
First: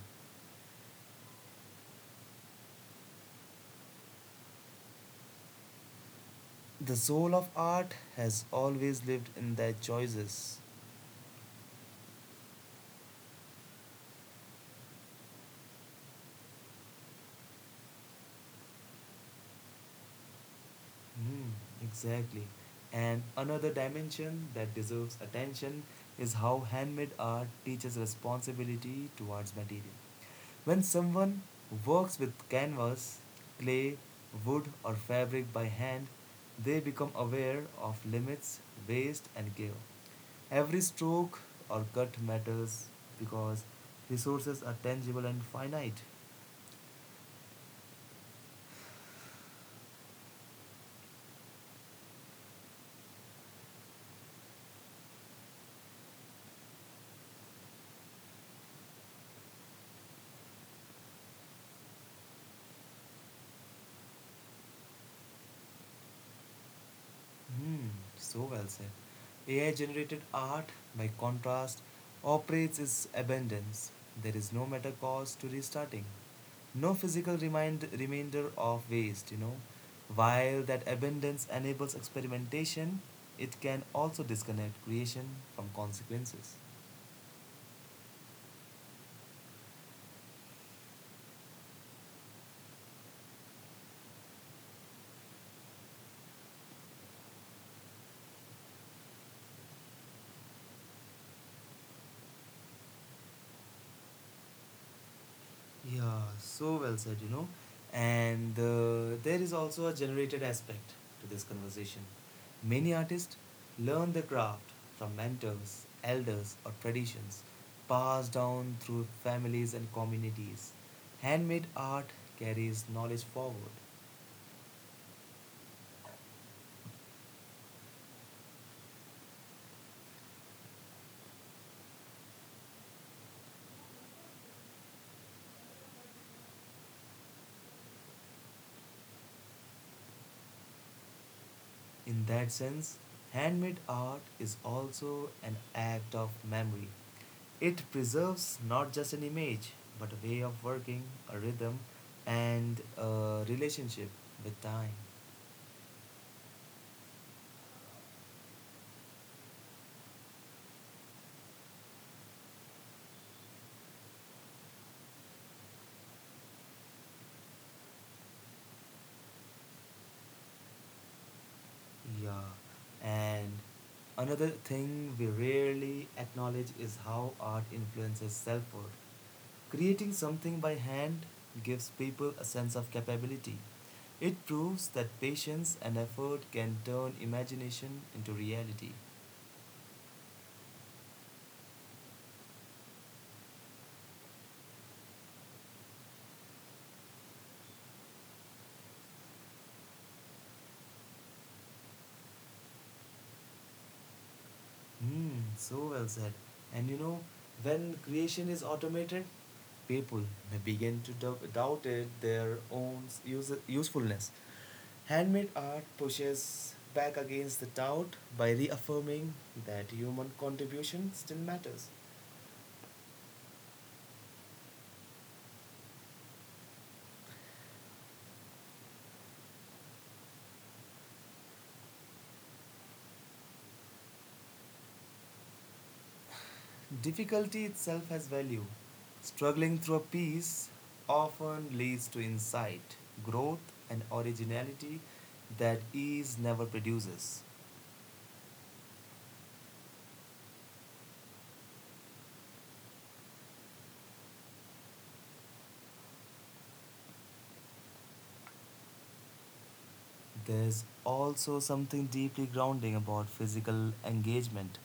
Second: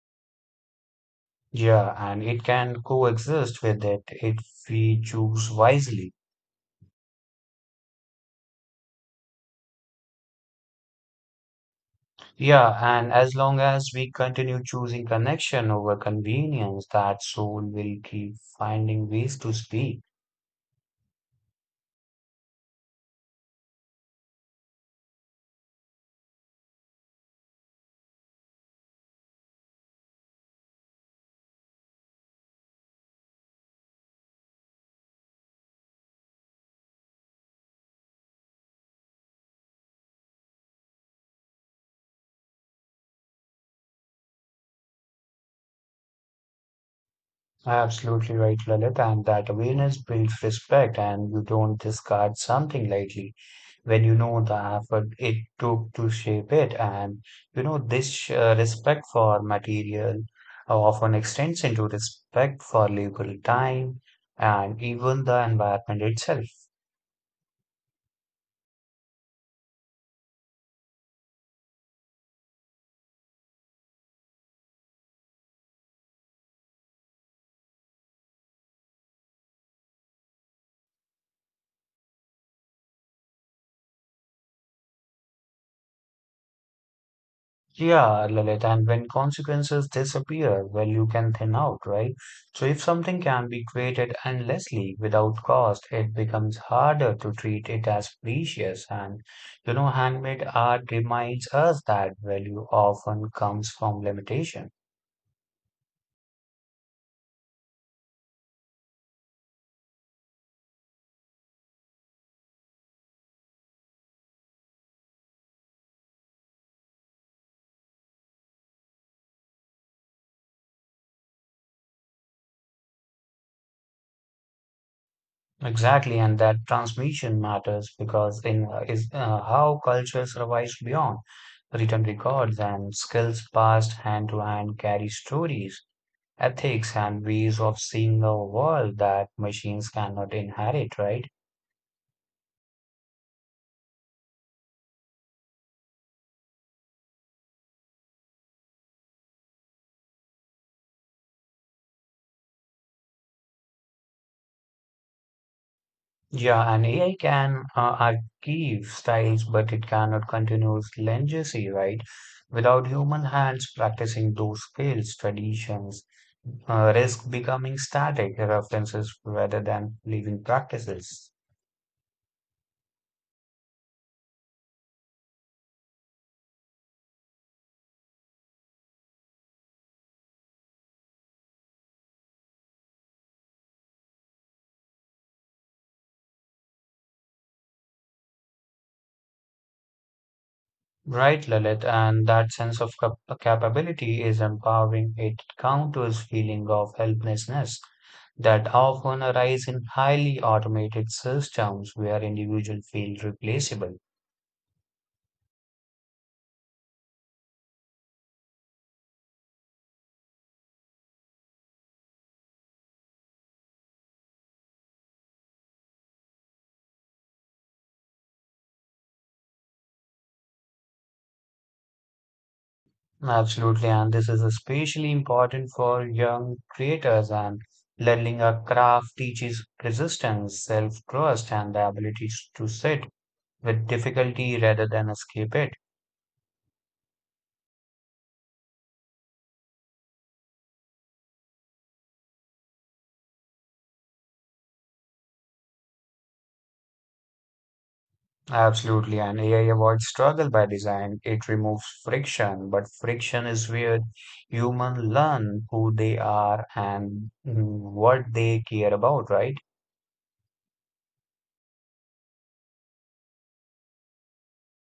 S2: Yeah, and it can coexist with it if we choose wisely.
S1: The soul of art has always lived in their choices.
S2: Yeah, and as long as we continue choosing connection over convenience, that soul will keep finding ways to speak.
S1: Mm, exactly. And another dimension that deserves attention is how handmade art teaches responsibility towards material. When someone works with canvas, clay, wood, or fabric by hand, they become aware of limits, waste, and care. Every stroke or cut matters because resources are tangible and finite.
S2: Absolutely right, Lalit. And that awareness builds respect, and you don't discard something lightly when you know the effort it took to shape it. And you know, this respect for material often extends into respect for labor, time, and even the environment itself.
S1: Hmm, so well said. AI generated art, by contrast, operates its abundance. There is no matter cause to restarting. No physical remainder of waste, you know. While that abundance enables experimentation, it can also disconnect creation from consequences.
S2: Yeah, Lalit, and when consequences disappear, well, you can thin out, right? So if something can be created endlessly without cost, it becomes harder to treat it as precious. And, you know, handmade art reminds us that value often comes from limitation.
S1: Yeah, so well said, you know. And there is also a generated aspect to this conversation. Many artists learn the craft from mentors, elders, or traditions passed down through families and communities. Handmade art carries knowledge forward.
S2: Exactly, and that transmission matters because in is how culture survives beyond written records and skills passed hand to hand carry stories ethics and ways of seeing the world that machines cannot inherit, right?
S1: In that sense, handmade art is also an act of memory. It preserves not just an image, but a way of working, a rhythm, and a relationship with time.
S2: Yeah, and AI can archive styles, but it cannot continue legacy, right? Without human hands practicing those skills, traditions, risk becoming static references rather than living practices.
S1: Yeah, and another thing we rarely acknowledge is how art influences self worth. Creating something by hand gives people a sense of capability. It proves that patience and effort can turn imagination into reality.
S2: Right, Lalit, and that sense of capability is empowering. It counters feeling of helplessness that often arise in highly automated systems where individuals feel replaceable.
S1: Hmm, so well said. And you know, when creation is automated, people may begin to doubt it, their own usefulness. Handmade art pushes back against the doubt by reaffirming that human contribution still matters.
S2: Absolutely, and this is especially important for young creators and learning a craft teaches resistance, self-trust, and the ability to sit with difficulty rather than escape it.
S1: Difficulty itself has value. Struggling through a piece often leads to insight, growth, and originality that ease never produces.
S2: Absolutely, and AI avoids struggle by design. It removes friction, but friction is where humans learn who they are and what they care about, right?
S1: There's also something deeply grounding about physical engagement.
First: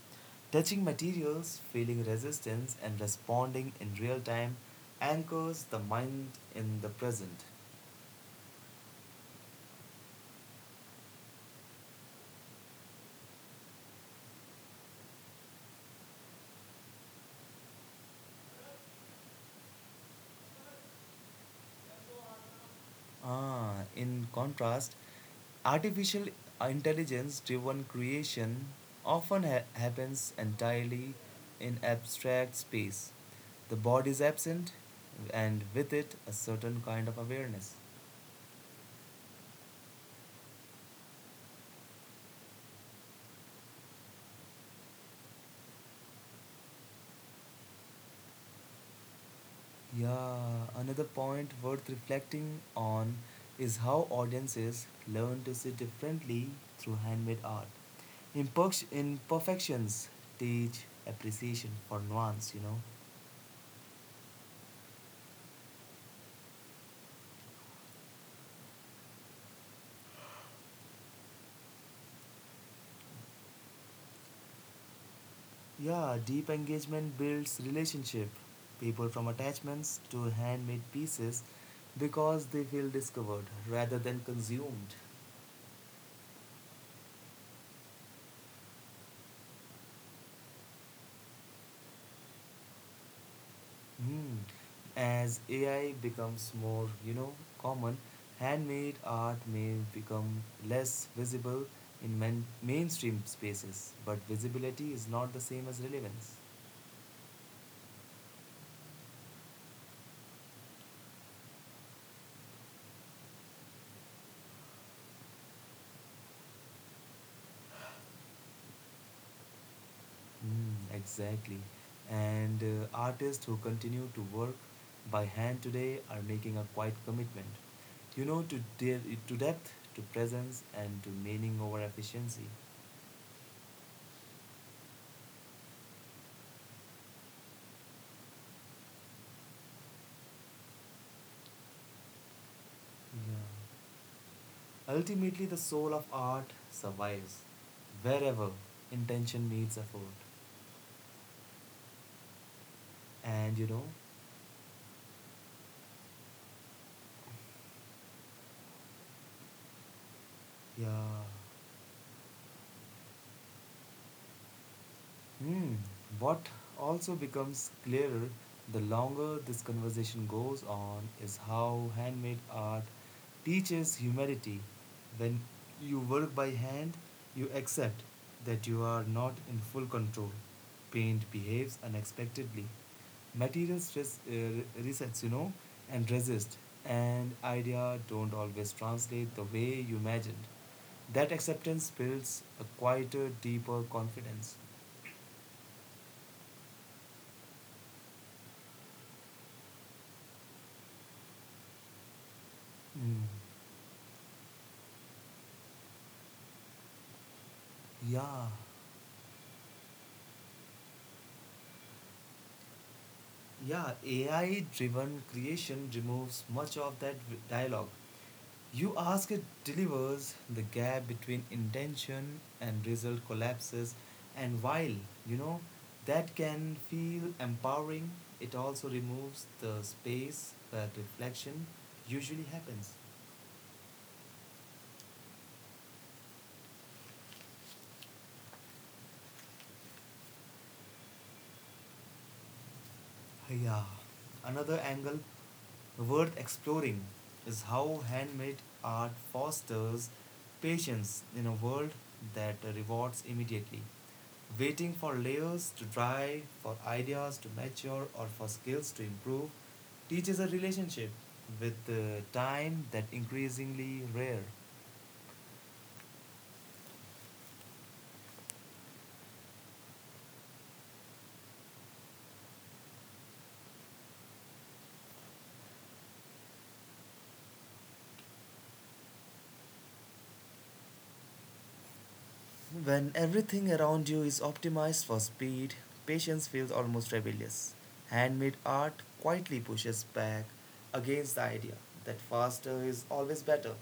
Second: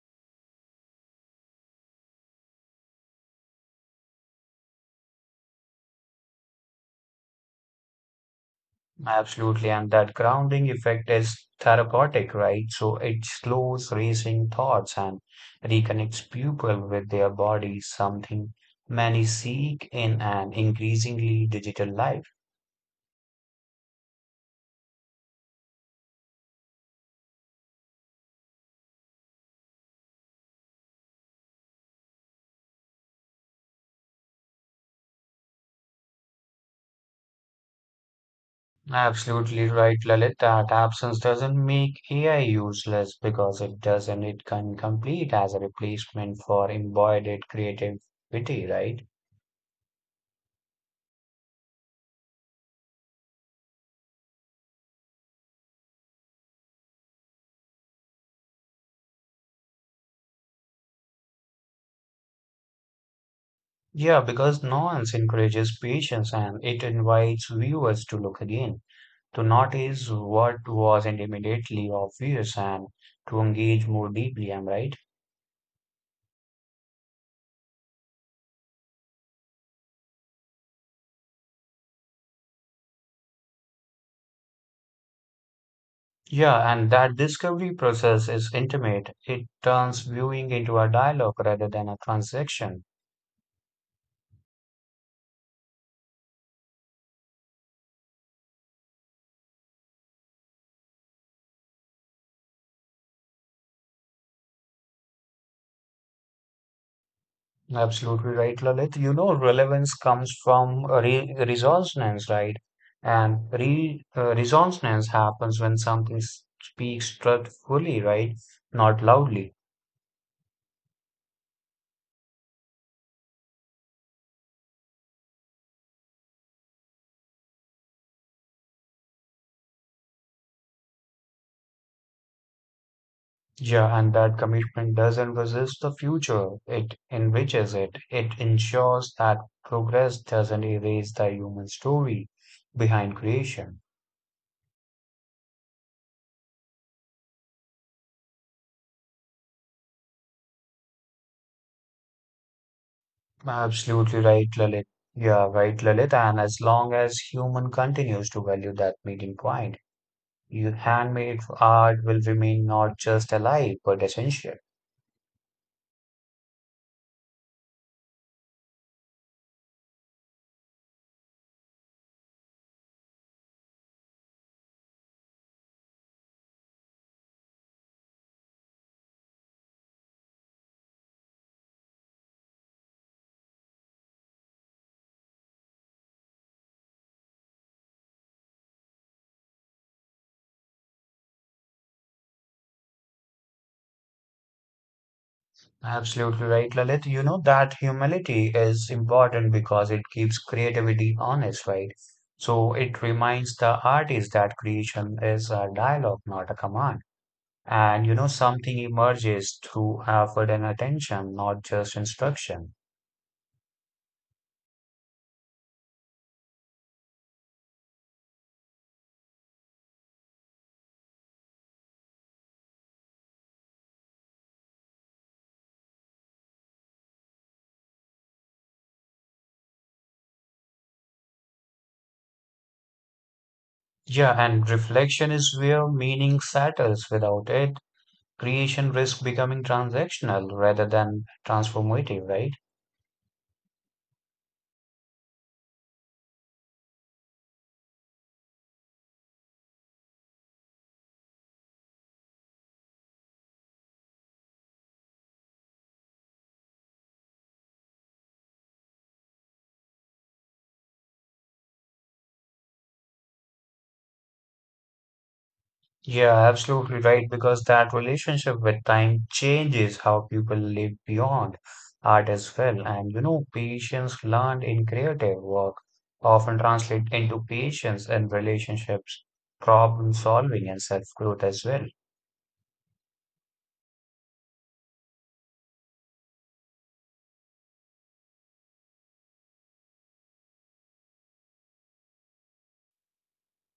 S1: Touching materials, feeling resistance, and responding in real time anchors the mind in the present.
S2: Absolutely, and that grounding effect is therapeutic, right? So it slows racing thoughts and reconnects people with their bodies, something many seek in an increasingly digital life.
S1: Ah, in contrast, artificial intelligence driven creation often happens entirely in abstract space. The body is absent, and with it, a certain kind of awareness.
S2: Absolutely right, Lalit. That absence doesn't make AI useless because it doesn't. It can complete as a replacement for embodied creativity, right?
S1: Yeah, another point worth reflecting on is how audiences learn to see differently through handmade art. Imperfections teach appreciation for nuance, you know.
S2: Yeah, because nuance encourages patience and it invites viewers to look again, to notice what was immediately obvious and to engage more deeply, am I right?
S1: Yeah, deep engagement builds relationship. People from attachments to handmade pieces because they feel discovered rather than consumed.
S2: Yeah, and that discovery process is intimate. It turns viewing into a dialogue rather than a transaction.
S1: Hmm. As AI becomes more, common, handmade art may become less visible in mainstream spaces, but visibility is not the same as relevance.
S2: Absolutely right, Lalit. You know, relevance comes from re resonance, right? And re resonance happens when something speaks truthfully, right? Not loudly.
S1: Hmm, exactly. And artists who continue to work by hand today are making a quiet commitment, to depth, to presence, and to meaning over efficiency.
S2: Yeah, and that commitment doesn't resist the future. It enriches it. It ensures that progress doesn't erase the human story behind
S1: Yeah.
S2: creation.
S1: Ultimately, the soul of art survives wherever intention meets effort. And you know,
S2: Absolutely right, Lalit. Yeah, right, Lalit. And as long as human continues to value that meeting point, your
S1: yeah.
S2: handmade art will remain not just alive but essential.
S1: Hmm. What also becomes clearer the longer this conversation goes on is how handmade art teaches humility. When you work by hand, you accept that you are not in full control. Paint behaves unexpectedly. Material stress resets, and resist. And idea don't always translate the way you imagined. That acceptance builds a quieter, deeper confidence.
S2: Absolutely right, Lalit. You know that humility is important because it keeps creativity honest, right? So it
S1: Mm.
S2: reminds the artist that creation is a dialogue, not a command. And you know,
S1: Yeah,
S2: something emerges through effort and attention, not just instruction.
S1: yeah. AI-driven creation removes much of that dialogue. You ask it delivers the gap between intention and result collapses, and while you know that can feel empowering, it also removes the space where reflection usually happens.
S2: Yeah, and reflection is where meaning settles. Without it, creation risks becoming transactional rather than transformative, right?
S1: Yeah. Another angle worth exploring is how handmade art fosters patience in a world that rewards immediately. Waiting for layers to dry, for ideas to mature, or for skills to improve teaches a relationship with the time that increasingly rare.
S2: Yeah, absolutely right, because that relationship with time changes how people live beyond art as well. And you know, patience learned in creative work often translate into patience in relationships, problem solving, and self-growth as well.
S1: When everything around you is optimized for speed, patience feels almost rebellious. Handmade art quietly pushes back against the idea that faster is always better.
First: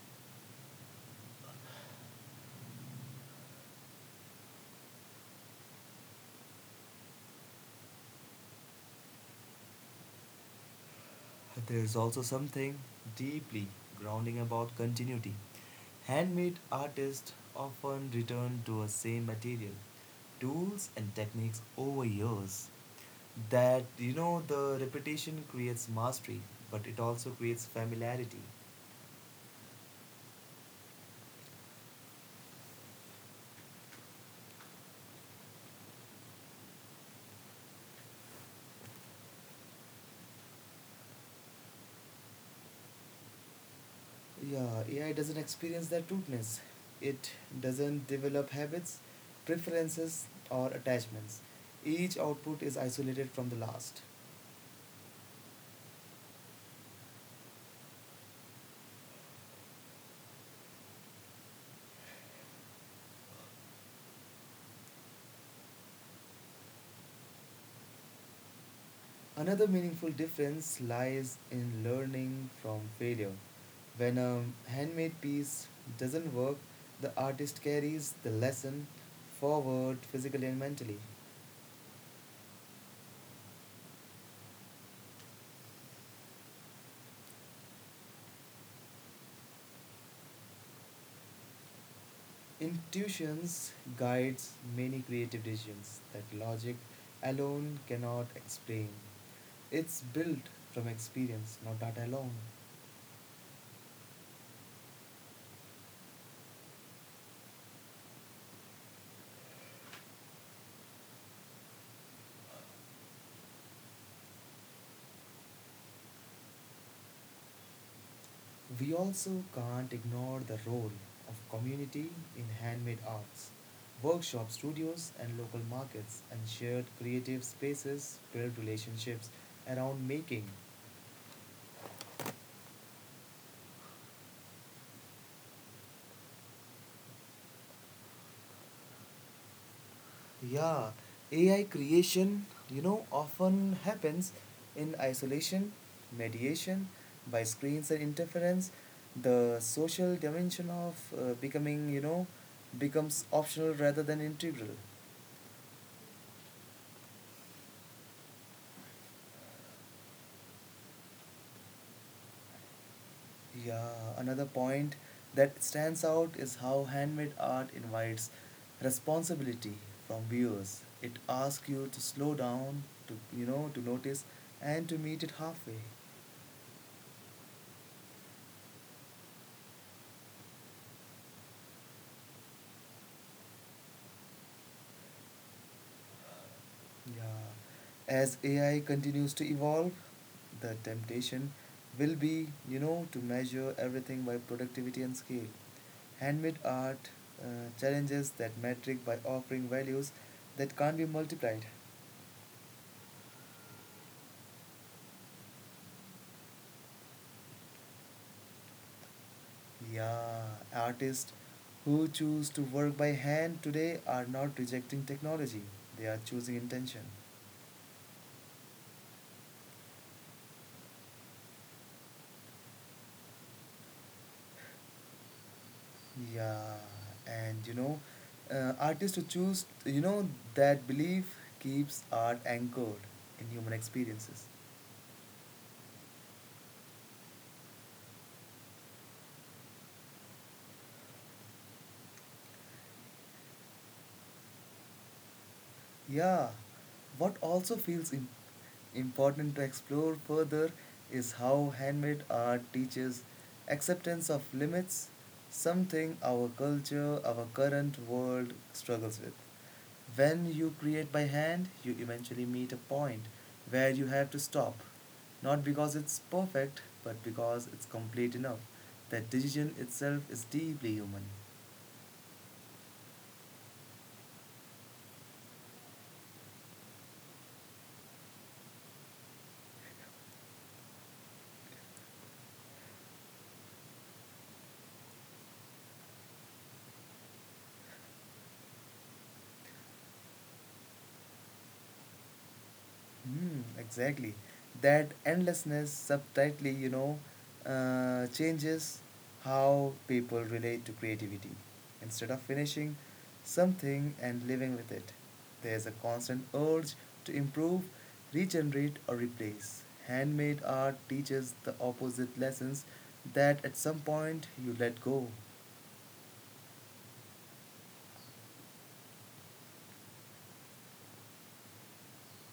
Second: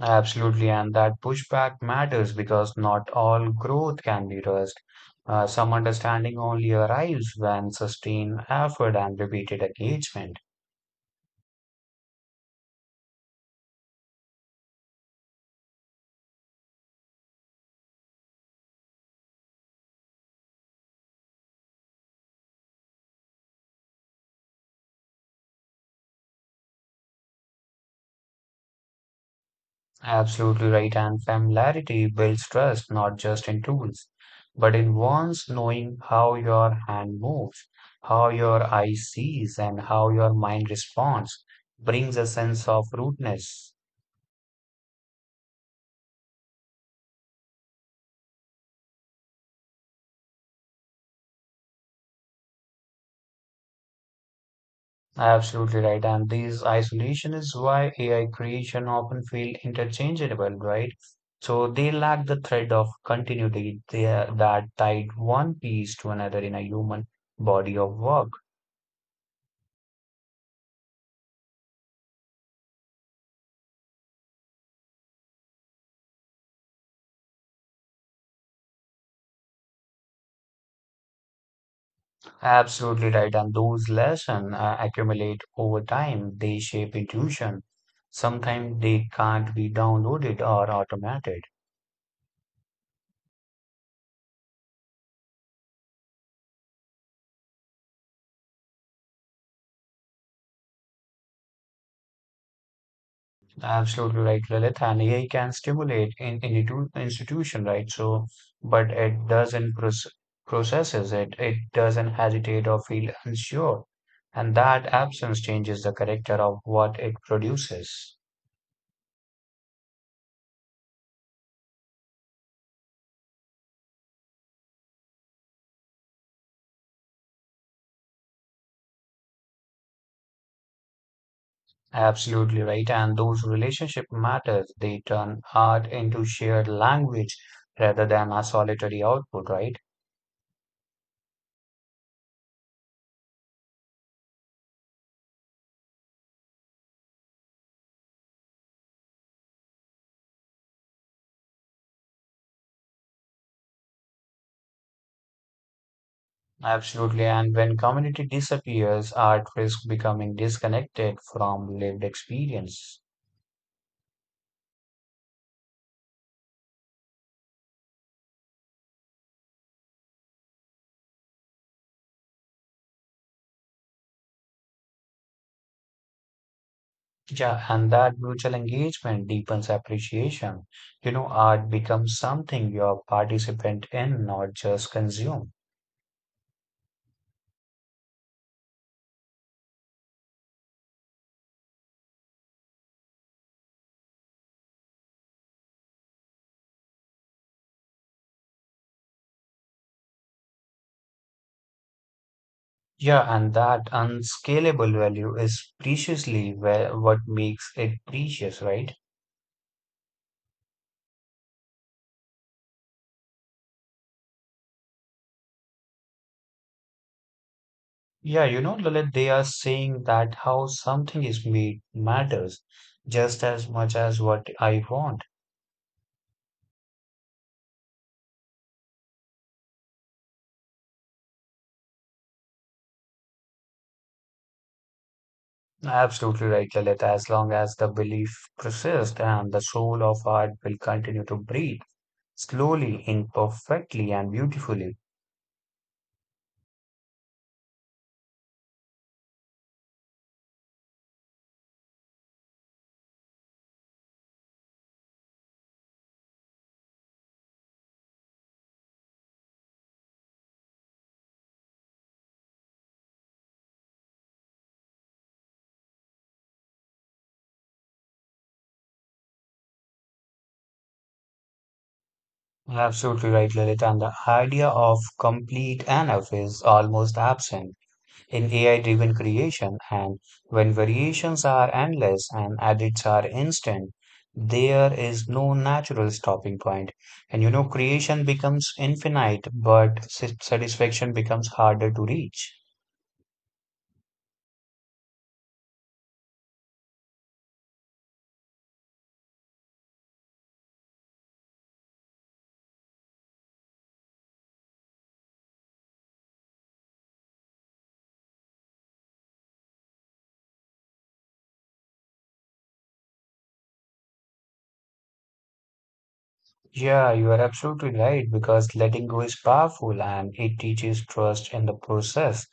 S2: Absolutely, and that pushback matters because not all growth can be rushed. Some understanding only arrives when sustained effort and repeated engagement.
S1: There is also something deeply grounding about continuity. Handmade artists often return to a same material, tools, and techniques over years. That the repetition creates mastery, but it also creates familiarity.
S2: Absolutely right. And familiarity builds trust not just in tools, but in one's knowing how your hand moves, how your eye sees, and how your mind responds brings a sense of rootedness.
S1: Yeah, AI doesn't experience that rootness. It doesn't develop habits, preferences, or attachments. Each output is isolated from the last.
S2: Absolutely right. And this isolation is why AI creation often feel interchangeable, right? So they lack the thread of continuity there that tied one piece to another in a human body of work.
S1: Another meaningful difference lies in learning from failure. When a handmade piece doesn't work, the artist carries the lesson forward physically and mentally.
S2: Absolutely right. And those lessons accumulate over time. They shape intuition. Sometimes they can't be downloaded or automated.
S1: Intuitions guides many creative decisions that logic alone cannot explain. It's built from experience, not data alone.
S2: Absolutely right, Lilith. And AI can stimulate institution, right? So, but it doesn't processes it. It doesn't hesitate or feel unsure. And that absence changes the character of what it produces.
S1: We also can't ignore the role of community in handmade arts. Workshop studios and local markets and shared creative spaces build relationships around making.
S2: Absolutely right. And those relationship matters. They turn art into shared language rather than a solitary output, right?
S1: Yeah, AI creation, often happens in isolation, mediation, by screens and interference. The social dimension of becoming, becomes optional rather than integral.
S2: Absolutely. And when community disappears, art risks becoming disconnected from lived experience.
S1: Yeah, another point that stands out is how handmade art invites responsibility from viewers. It asks you to slow down, to to notice, and to meet it halfway.
S2: Yeah, and that mutual engagement deepens appreciation. You know, art becomes something you're participant in, not just consume.
S1: Yeah. As AI continues to evolve, the temptation will be, to measure everything by productivity and scale. Handmade art uh, challenges that metric by offering values that can't be multiplied.
S2: Yeah, and that unscalable value is preciously where, what makes it precious, right?
S1: Yeah, artists who choose to work by hand today are not rejecting technology, they are choosing intention.
S2: Yeah, you know, Lalit, they are saying that how something is made matters just as much as what I want.
S1: Yeah, and artists who choose, that belief keeps art anchored in human experiences.
S2: Absolutely right, Lalit. As long as the belief persists and the soul of art will continue to breathe slowly, imperfectly, and beautifully.
S1: Yeah, what also feels important to explore further is how handmade art teaches acceptance of limits, something our culture, our current world struggles with. When you create by hand, you eventually meet a point where you have to stop, not because it's perfect, but because it's complete enough. That decision itself is deeply human.
S2: Absolutely right, Lalit. And the idea of complete enough is almost absent in AI driven creation, and when variations are endless and edits are instant, there is no natural stopping point. And you know, creation becomes infinite, but satisfaction becomes harder to reach.
S1: Hmm, exactly. That endlessness subtly, changes how people relate to creativity. Instead of finishing something and living with it, there's a constant urge to improve, regenerate, or replace. Handmade art teaches the opposite lessons that at some point you let go.
S2: Yeah, you are absolutely right because letting go is powerful and it teaches trust in the process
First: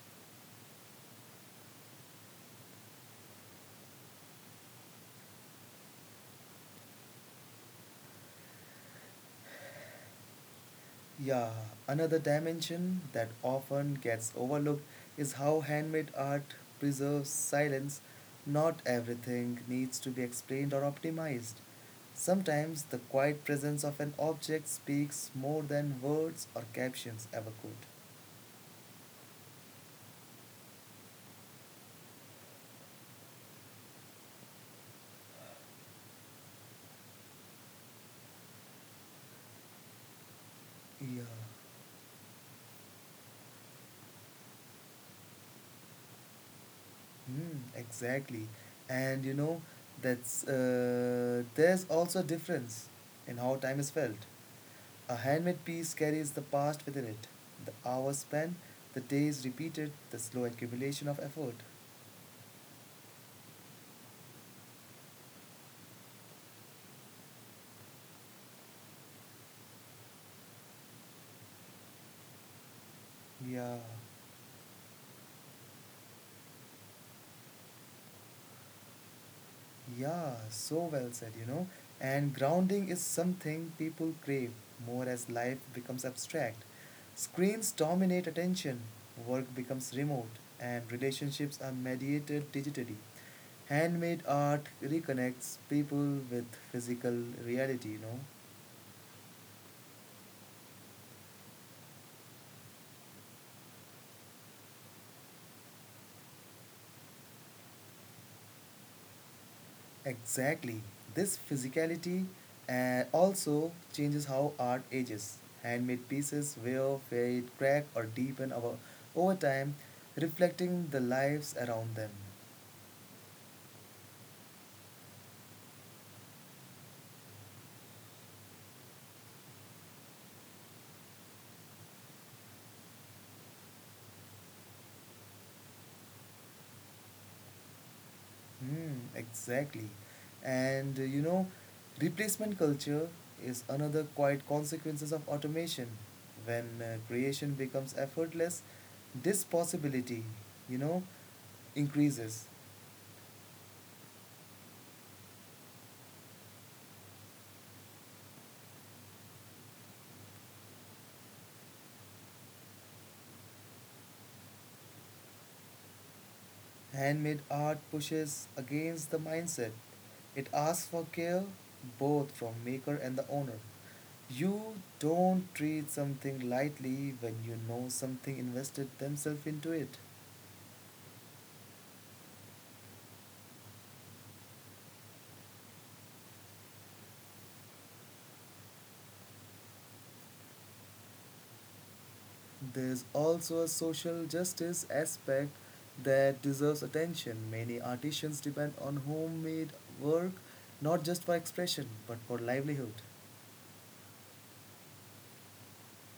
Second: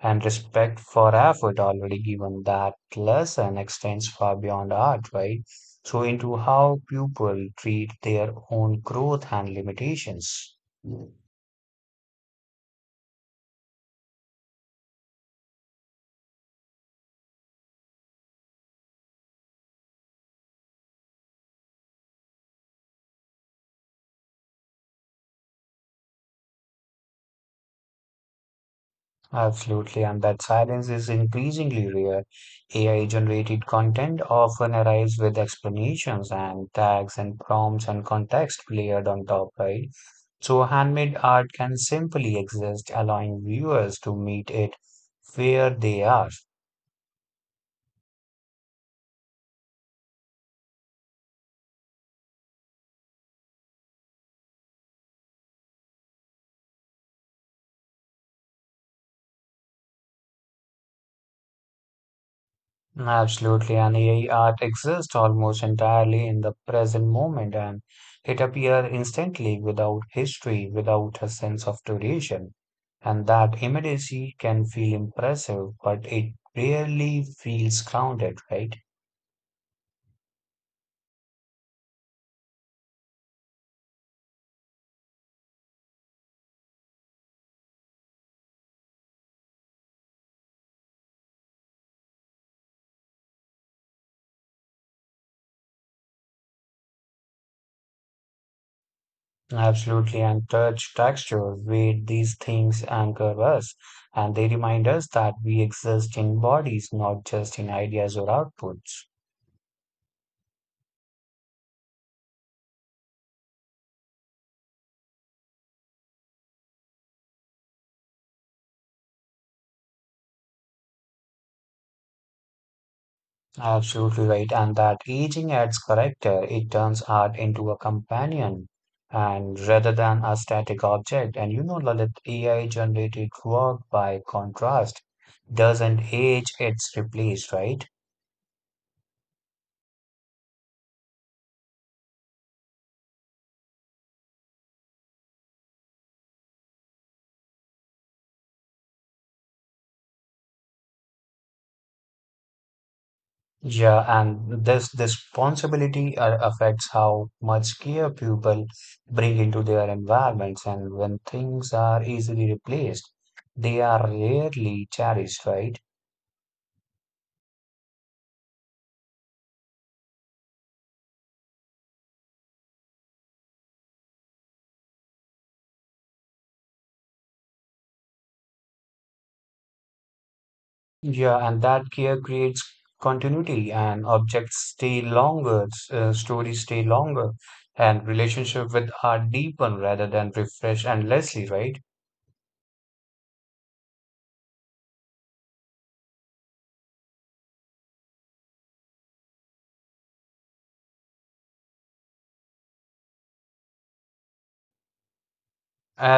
S2: and respect for effort already given that lesson extends far beyond art, right? So into how people treat their own growth and limitations.
S1: Yeah, another dimension that often gets overlooked is how handmade art preserves silence. Not everything needs to be explained or optimized. Sometimes the quiet presence of an object speaks more than words or captions ever could.
S2: Absolutely, and that silence is increasingly rare. AI-generated content often arrives with explanations and tags and prompts and context layered on top, right? So handmade
S1: Yeah.
S2: art can simply exist, allowing viewers to meet it where they are.
S1: Hmm, exactly. And you know, that's there's also a difference in how time is felt. A handmade piece carries the past within it the hours spent, the days repeated, the slow accumulation of effort.
S2: Absolutely, and AI art exists almost entirely in the present moment, and it appears instantly without history, without a sense of duration. And that
S1: Yeah,
S2: immediacy can feel impressive, but it rarely feels grounded, right?
S1: yeah, so well said, you know. And grounding is something people crave more as life becomes abstract. Screens dominate attention, work becomes remote, and relationships are mediated digitally. Handmade art reconnects people with physical reality. You know.
S2: Absolutely, and touch, texture, weight, these things anchor us, and they remind us that we exist in bodies, not just in ideas or outputs.
S1: Exactly. This physicality also changes how art ages. Handmade pieces will fade, crack, or deepen over time, reflecting the lives around them.
S2: Absolutely right. And that aging adds character. It turns art into a companion and rather than a static object. And you know, Lalit, AI generated work by contrast doesn't age, it's replaced, right?
S1: Hmm, exactly. And uh, you know, Replacement culture is another quiet consequences of automation. When creation becomes effortless, this possibility, you know, increases.
S2: Yeah, and this responsibility affects how much care people bring into their environments. And when things are easily replaced, they are rarely cherished, right?
S1: Handmade art pushes against the mindset. It asks for care both from maker and the owner. You don't treat something lightly when you know something invested themselves into it.
S2: Yeah, and that care creates continuity, and objects stay longer, stories stay longer, and relationship with are deepen rather than refresh endlessly, right?
S1: There's also a social justice aspect that deserves attention. Many artisans depend on homemade work not just for expression but for livelihood.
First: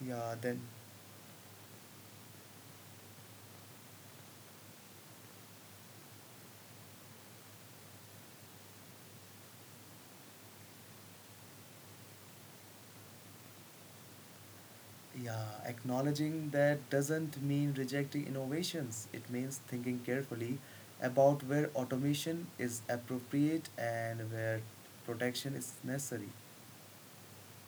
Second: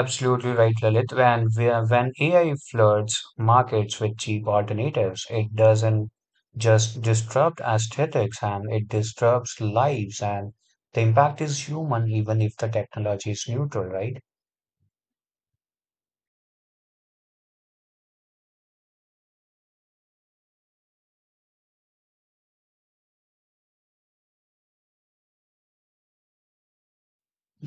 S1: Yeah, then
S2: right, Lalit. When AI floods markets with cheap alternatives, it doesn't just disrupt aesthetics, and it disrupts lives, and the impact is human, even if the technology is neutral, right?
S1: Yeah, acknowledging that doesn't mean rejecting innovations. It means thinking carefully about where automation is appropriate and where protection is necessary.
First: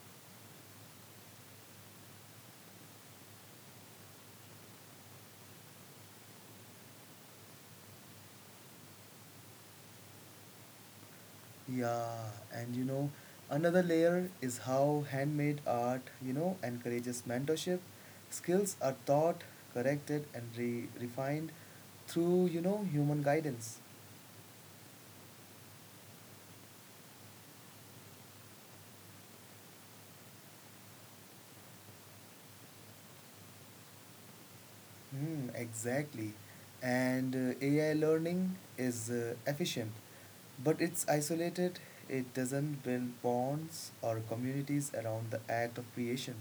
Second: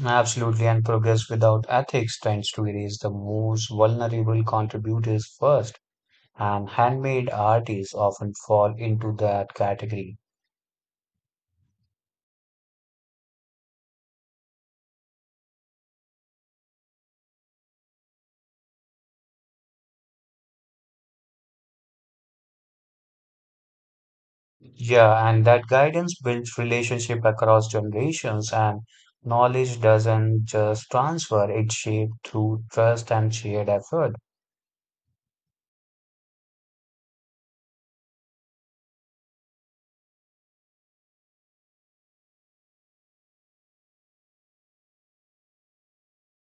S2: Absolutely, and progress without ethics tends to erase the most vulnerable contributors first, and handmade art is often fall into that category.
S1: Yeah, and you know, Another layer is how handmade art, you know, encourages mentorship. Skills are taught, corrected, and refined through, you know, human guidance.
S2: Yeah, and that guidance builds relationship across generations, and knowledge doesn't just transfer, it's shaped through trust and shared effort.
S1: Hmm, exactly. And AI learning is efficient, but it's isolated. It doesn't build bonds or communities around the act of creation.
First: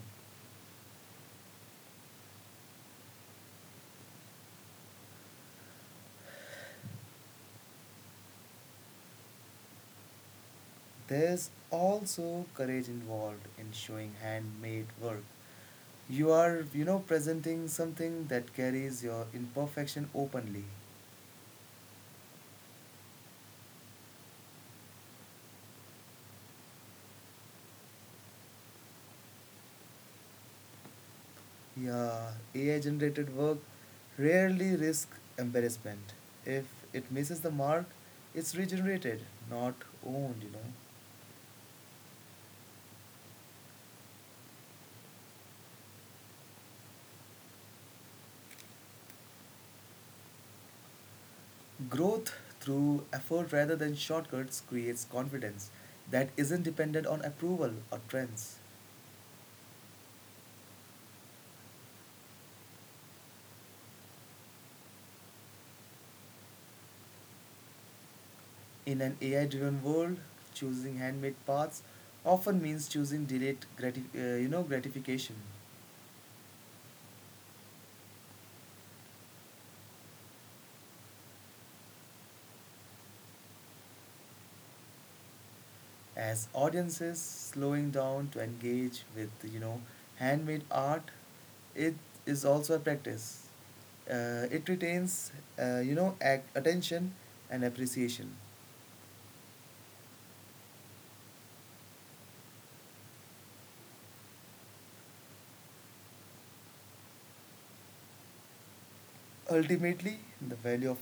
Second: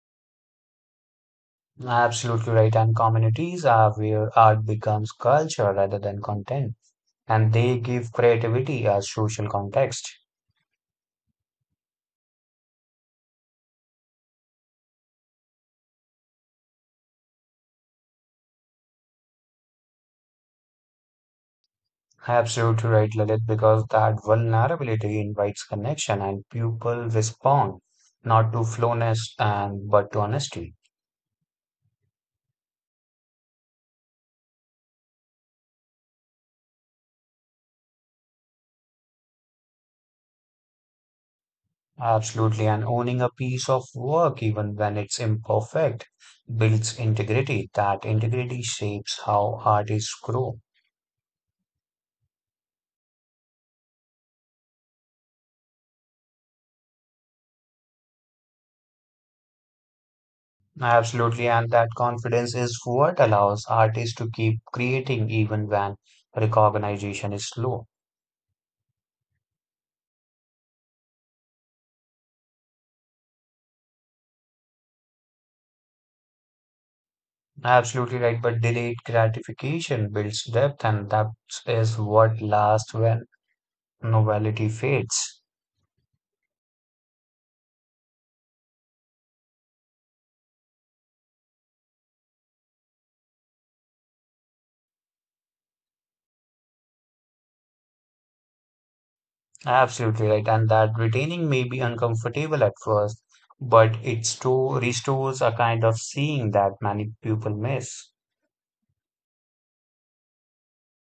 S2: Absolutely right, and communities are where art becomes culture rather than content, and they give creativity a social context.
S1: There's also courage involved in showing handmade work. You are, you know, presenting something that carries your imperfection openly.
S2: Absolutely right, Lalit, because that vulnerability invites connection and people respond not to flowness and but to honesty.
S1: Yeah, AI generated work rarely risks embarrassment. If it misses the mark, it's regenerated, not owned.
S2: Absolutely, and owning a piece of work, even when it's imperfect, builds integrity. That integrity shapes how artists grow.
S1: Growth through effort rather than shortcuts creates confidence that isn't dependent on approval or trends.
S2: Absolutely, and that confidence is what allows artists to keep creating even when recognition is low.
S1: In an AI driven world, choosing handmade paths often means choosing delayed gratification.
S2: Absolutely right, but delayed gratification builds depth, and that is what lasts when novelty fades.
S1: As audiences slowing down to engage with, you know, handmade art, it is also a practice. It retains attention and appreciation.
S2: Absolutely right, and that retaining may be uncomfortable at first, but it restores a kind of seeing that many people miss.
S1: Ultimately, the value of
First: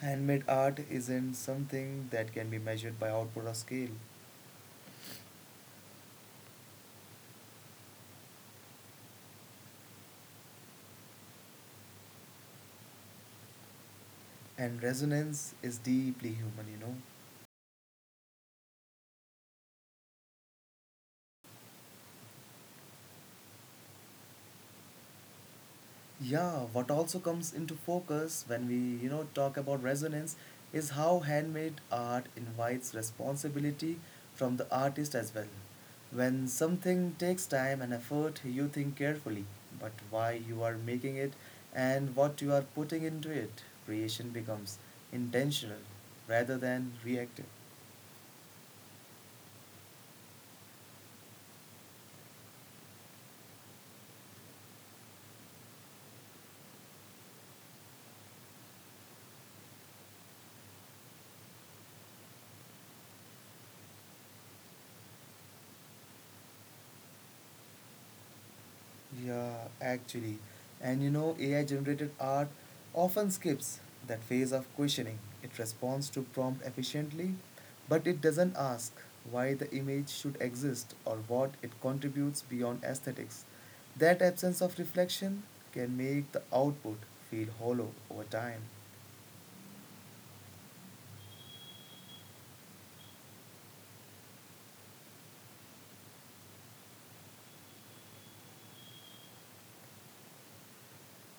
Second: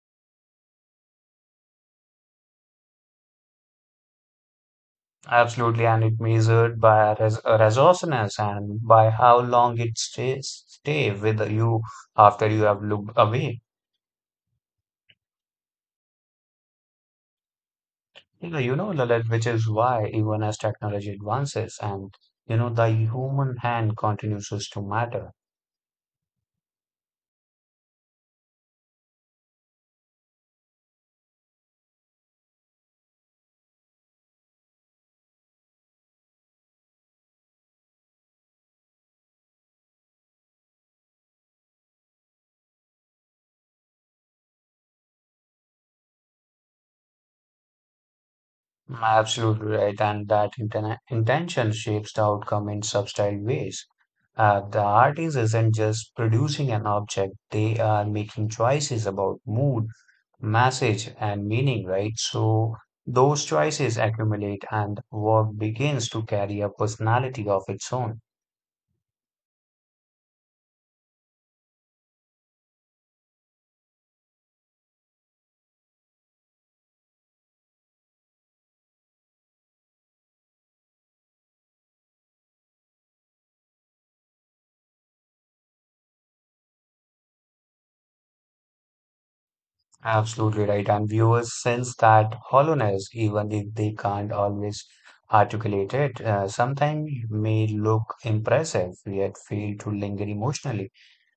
S1: handmade art isn't something that can be measured by output or scale,
S2: Absolutely, and it measured by resourcefulness and by how long it stay with you after you have looked away.
S1: and resonance is deeply human, you know.
S2: Yeah, you know, Lalit, which is why even as technology advances and you know the human hand continues to matter.
S1: Yeah, what also comes into focus when we, you know, talk about resonance is how handmade art invites responsibility from the artist as well. When something takes time and effort, you think carefully but why you are making it and what you are putting into it. Creation becomes intentional rather than reactive.
S2: Absolutely right, and that intention shapes the outcome in subtle ways. The artist isn't just producing an object; they are making choices about mood, message, and meaning. Right, so those choices accumulate, and work begins to carry a personality of its own.
S1: Yeah, actually. And you know, AI generated art often skips that phase of questioning. It responds to prompt efficiently, but it doesn't ask why the image should exist or what it contributes beyond aesthetics. That absence of reflection can make the output feel hollow over time.
S2: Absolutely right. And viewers sense that hollowness, even if they can't always articulate it. Sometimes may look impressive, yet fail to linger emotionally.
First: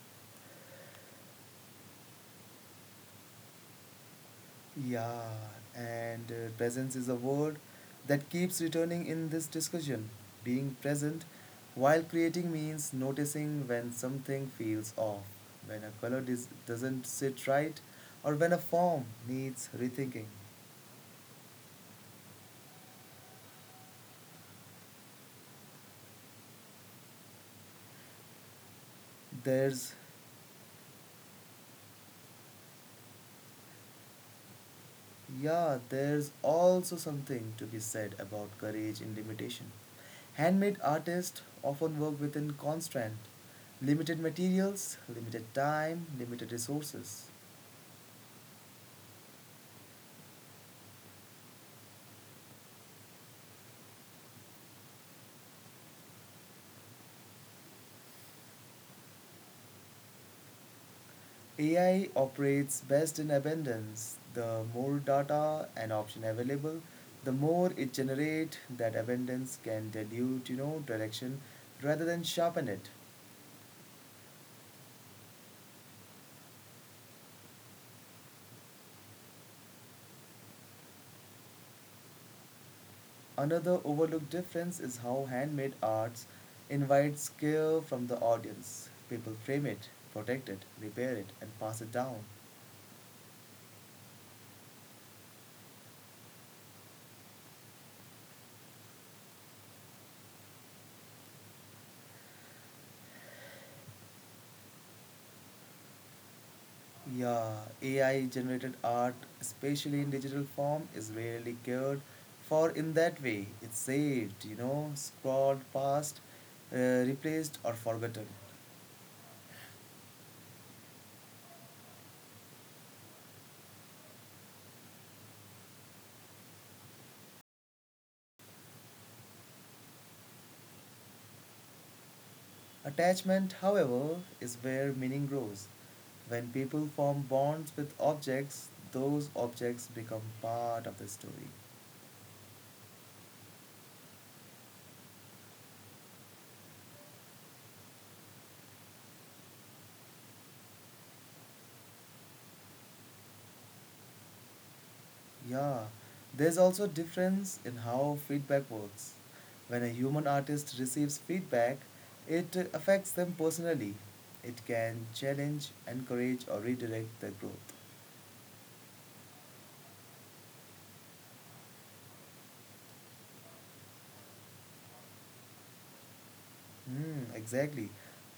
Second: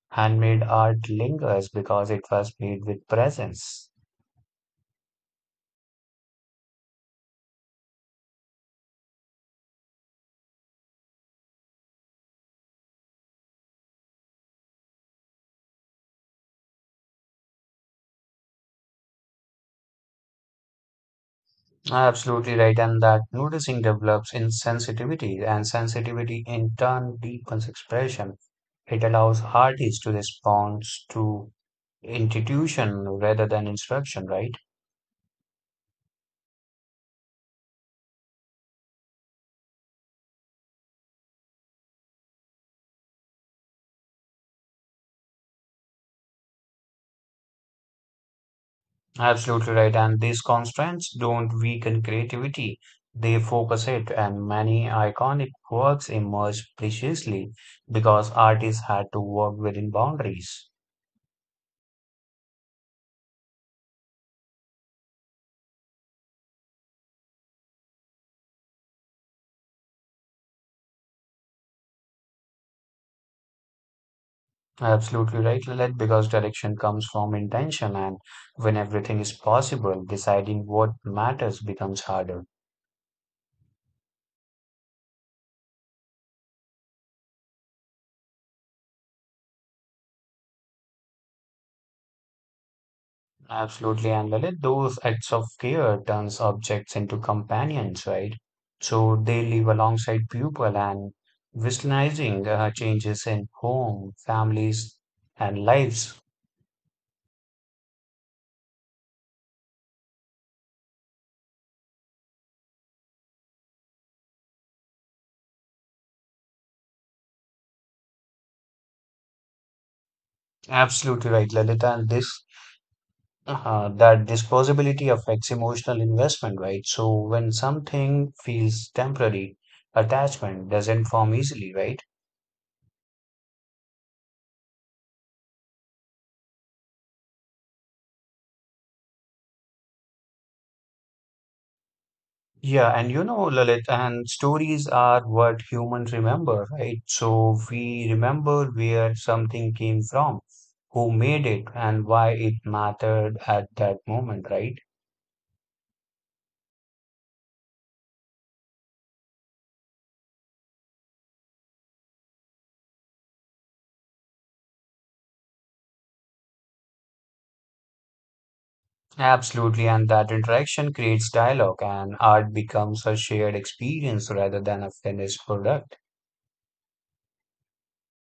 S2: Handmade art lingers because it was made with presence.
S1: Yeah, and presence is a word that keeps returning in this discussion. Being present while creating means noticing when something feels off, when a color doesn't sit right, or when a form needs rethinking.
S2: Absolutely right. And that noticing develops in sensitivity, and sensitivity in turn deepens expression. It allows
S1: There's,
S2: artists to respond to institution rather than instruction, right?
S1: yeah, there's also something to be said about courage in limitation. Handmade artists often work within constraint, limited materials, limited time, limited resources.
S2: Absolutely right. And these constraints don't weaken creativity, they focus it. And many iconic works emerged preciously because artists had to work within boundaries.
S1: AI operates best in abundance. The more data an option available, the more it generates that abundance can dilute, you know, direction rather than sharpen it.
S2: Absolutely right, Lilith, because direction comes from intention, and when everything is possible, deciding what matters becomes harder.
S1: Another overlooked difference is how handmade arts invites care from the audience. People frame it, protect it, repair it, and pass it down.
S2: Absolutely, and Lalit, those acts of care turns objects into companions, right? So they live alongside people and witnessing changes in home, families, and lives.
S1: Yeah, AI generated art, especially in digital form, is rarely cared for in that way. It's saved, you know, scrolled past, uh, replaced, or forgotten.
S2: Absolutely right, Lalit, and this possibility affects emotional investment, right? So when something feels temporary, attachment doesn't form easily, right?
S1: Attachment, however, is where meaning grows. When people form bonds with objects, those objects become part of the story.
S2: Yeah, and you know, Lalit, and stories are what humans remember, right? So we remember where something came from, who made it, and why it mattered at that moment, right?
S1: Yeah, there's also difference in how feedback works. When a human artist receives feedback, it affects them personally. It can challenge, encourage, or redirect their growth.
S2: Absolutely, and that interaction creates dialogue, and art becomes a shared experience rather than a finished product.
S1: Hmm, exactly.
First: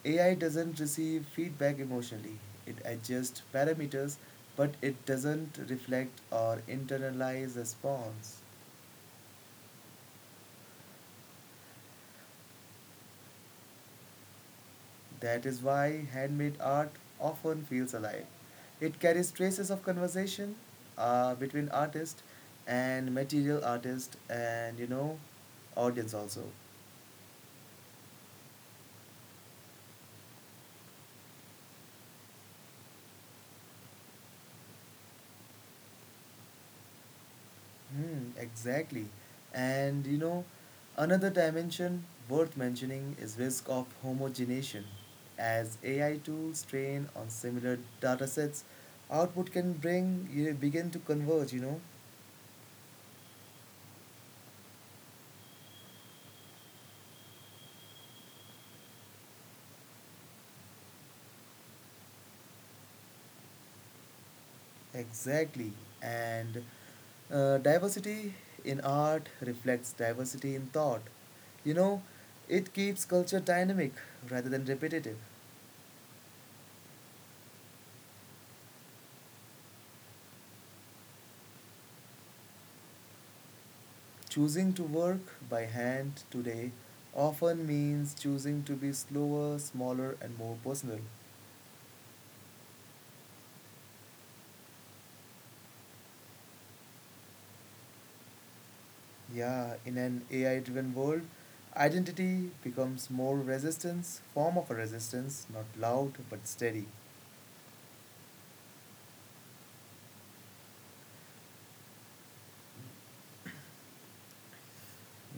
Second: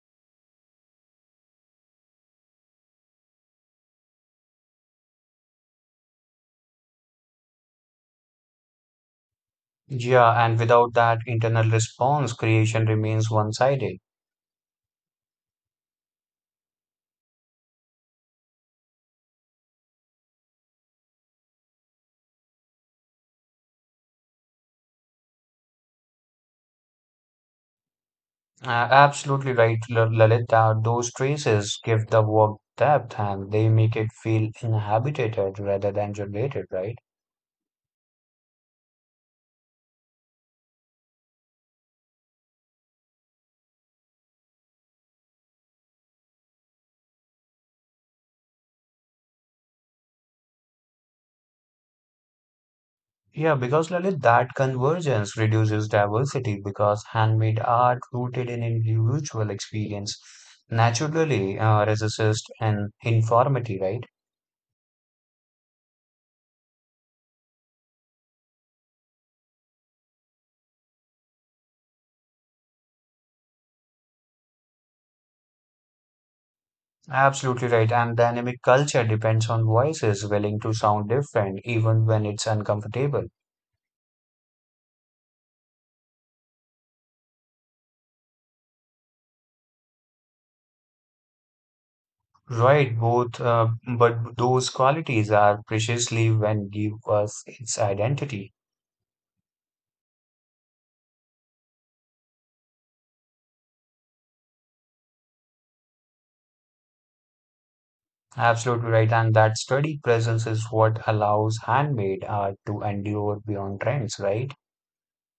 S1: AI doesn't receive feedback emotionally. It adjusts parameters, but it doesn't reflect or internalize response.
S2: Yeah, and without that internal response, creation remains one-sided.
S1: That is why handmade art often feels alive. It carries traces of conversation between artist and material, artist and, you know, audience also.
S2: Absolutely right, Lalit. Those traces give the work depth and they make it feel inhabited rather than generated, right?
S1: Hmm, exactly. And you know, another dimension worth mentioning is risk of homogenization. As AI tools train on similar datasets, output can bring you begin to converge, you know.
S2: Yeah, because Lalit, that convergence reduces diversity because handmade art rooted in individual experience naturally resists an informity, right?
S1: Exactly. And diversity in art reflects diversity in thought. You know, it keeps culture dynamic rather than repetitive.
S2: Absolutely right. And dynamic culture depends on voices willing to sound different even when it's uncomfortable.
S1: Choosing to work by hand today often means choosing to be slower, smaller, and more personal.
S2: Right, both, but those qualities are preciously when give us its identity.
S1: Yeah, in an AI driven world, identity becomes more resistance, form of a resistance, not loud but steady.
S2: Absolutely right, and that steady presence is what allows handmade art to endure beyond trends, right?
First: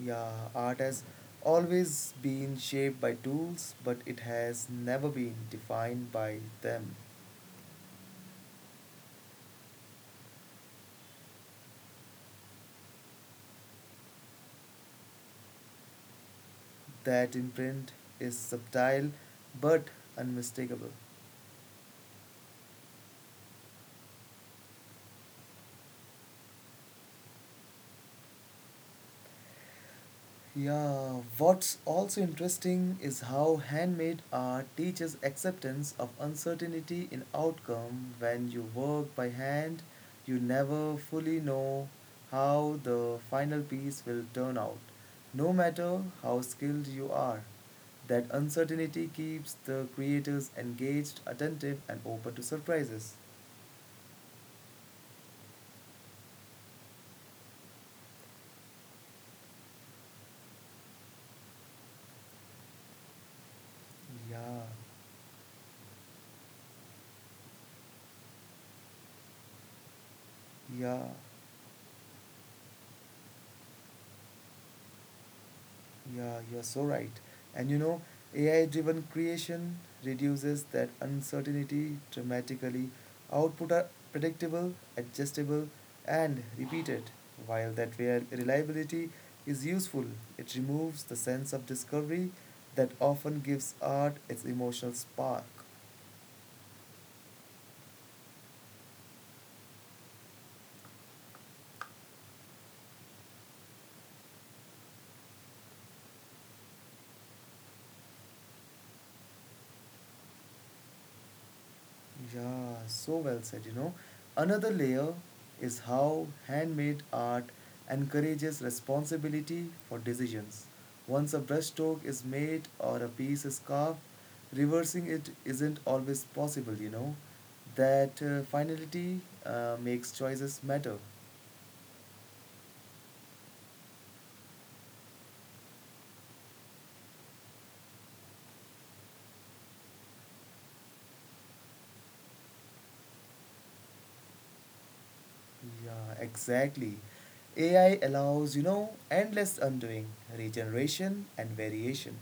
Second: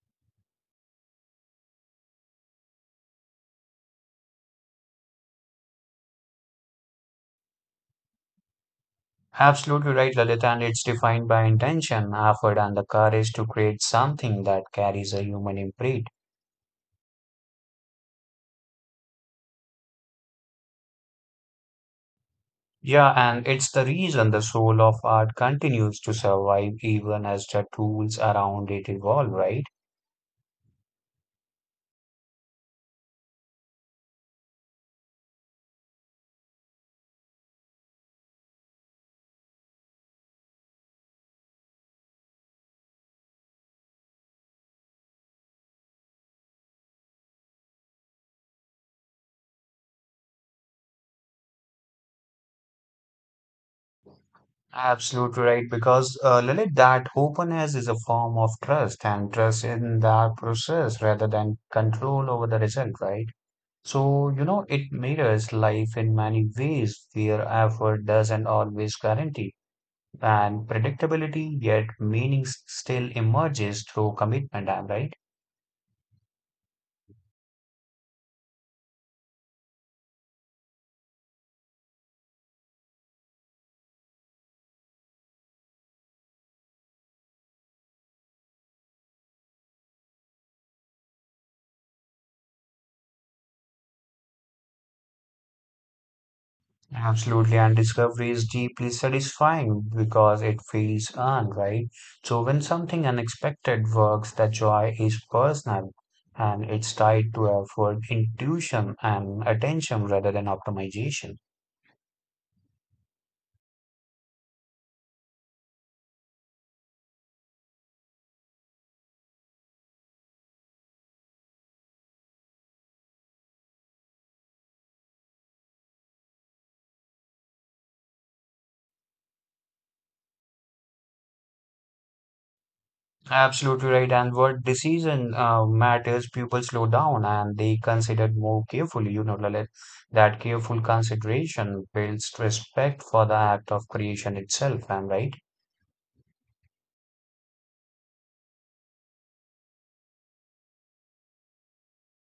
S1: Yeah, art has always been shaped by tools, but it has never been defined by them.
S2: Absolutely right, Lalit, and it's defined by intention, effort, and the courage to create something that carries a human imprint.
S1: That imprint is subtle but unmistakable.
S2: Yeah, and it's the reason the soul of art continues to survive even as the tools around it evolve, right?
S1: Yeah, what's also interesting is how handmade art teaches acceptance of uncertainty in outcome. When you work by hand, you never fully know how the final piece will turn out, no matter how skilled you are. That uncertainty keeps the creators engaged, attentive, and open to surprises.
S2: Absolutely right, because Lalit, that openness is a form of trust and trust in that process rather than control over the result, right? So, you
S1: Yeah,
S2: know, it mirrors life in many ways where effort doesn't always guarantee and
S1: yeah.
S2: predictability, yet meaning still emerges through commitment, am I right?
S1: Yeah, you're so right. And you know, AI driven creation reduces that uncertainty dramatically. Output are predictable, adjustable, and repeated. While that reliability is useful, it removes the sense of discovery that often gives art its emotional spark.
S2: Absolutely, and discovery is deeply satisfying because it feels earned, right? So when something unexpected works, the joy is personal and it's tied to effort, intuition, and attention rather than optimization.
S1: Yeah, so well said, you know. Another layer is how handmade art encourages responsibility for decisions. Once a brushstroke is made or a piece is carved, reversing it isn't always possible, you know. That finality makes choices matter.
S2: Absolutely right. And what decision matters, people slow down and they consider more carefully. You know, Lalit, that careful consideration builds respect for the act of creation itself. I'm right.
S1: Yeah, exactly. AI allows, you know, endless undoing, regeneration, and variation.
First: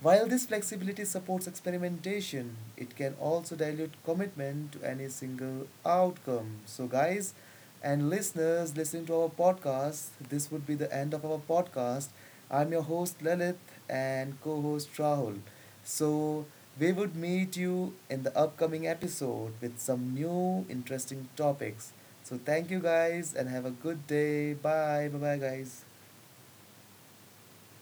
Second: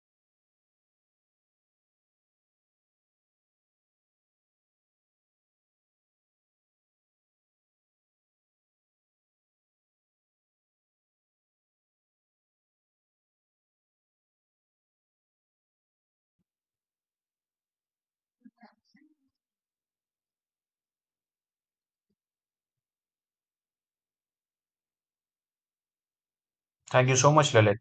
S1: While this flexibility supports experimentation, it can also dilute commitment to any single outcome. So, guys, and listeners listening to our podcast, this would be the end of our podcast. I'm your host Lalit and co host Rahul. So, we would meet you in the upcoming episode with some new interesting topics. So, thank you guys and have a good day. Bye. Bye bye, guys.
S2: Thank you so much, Lalit.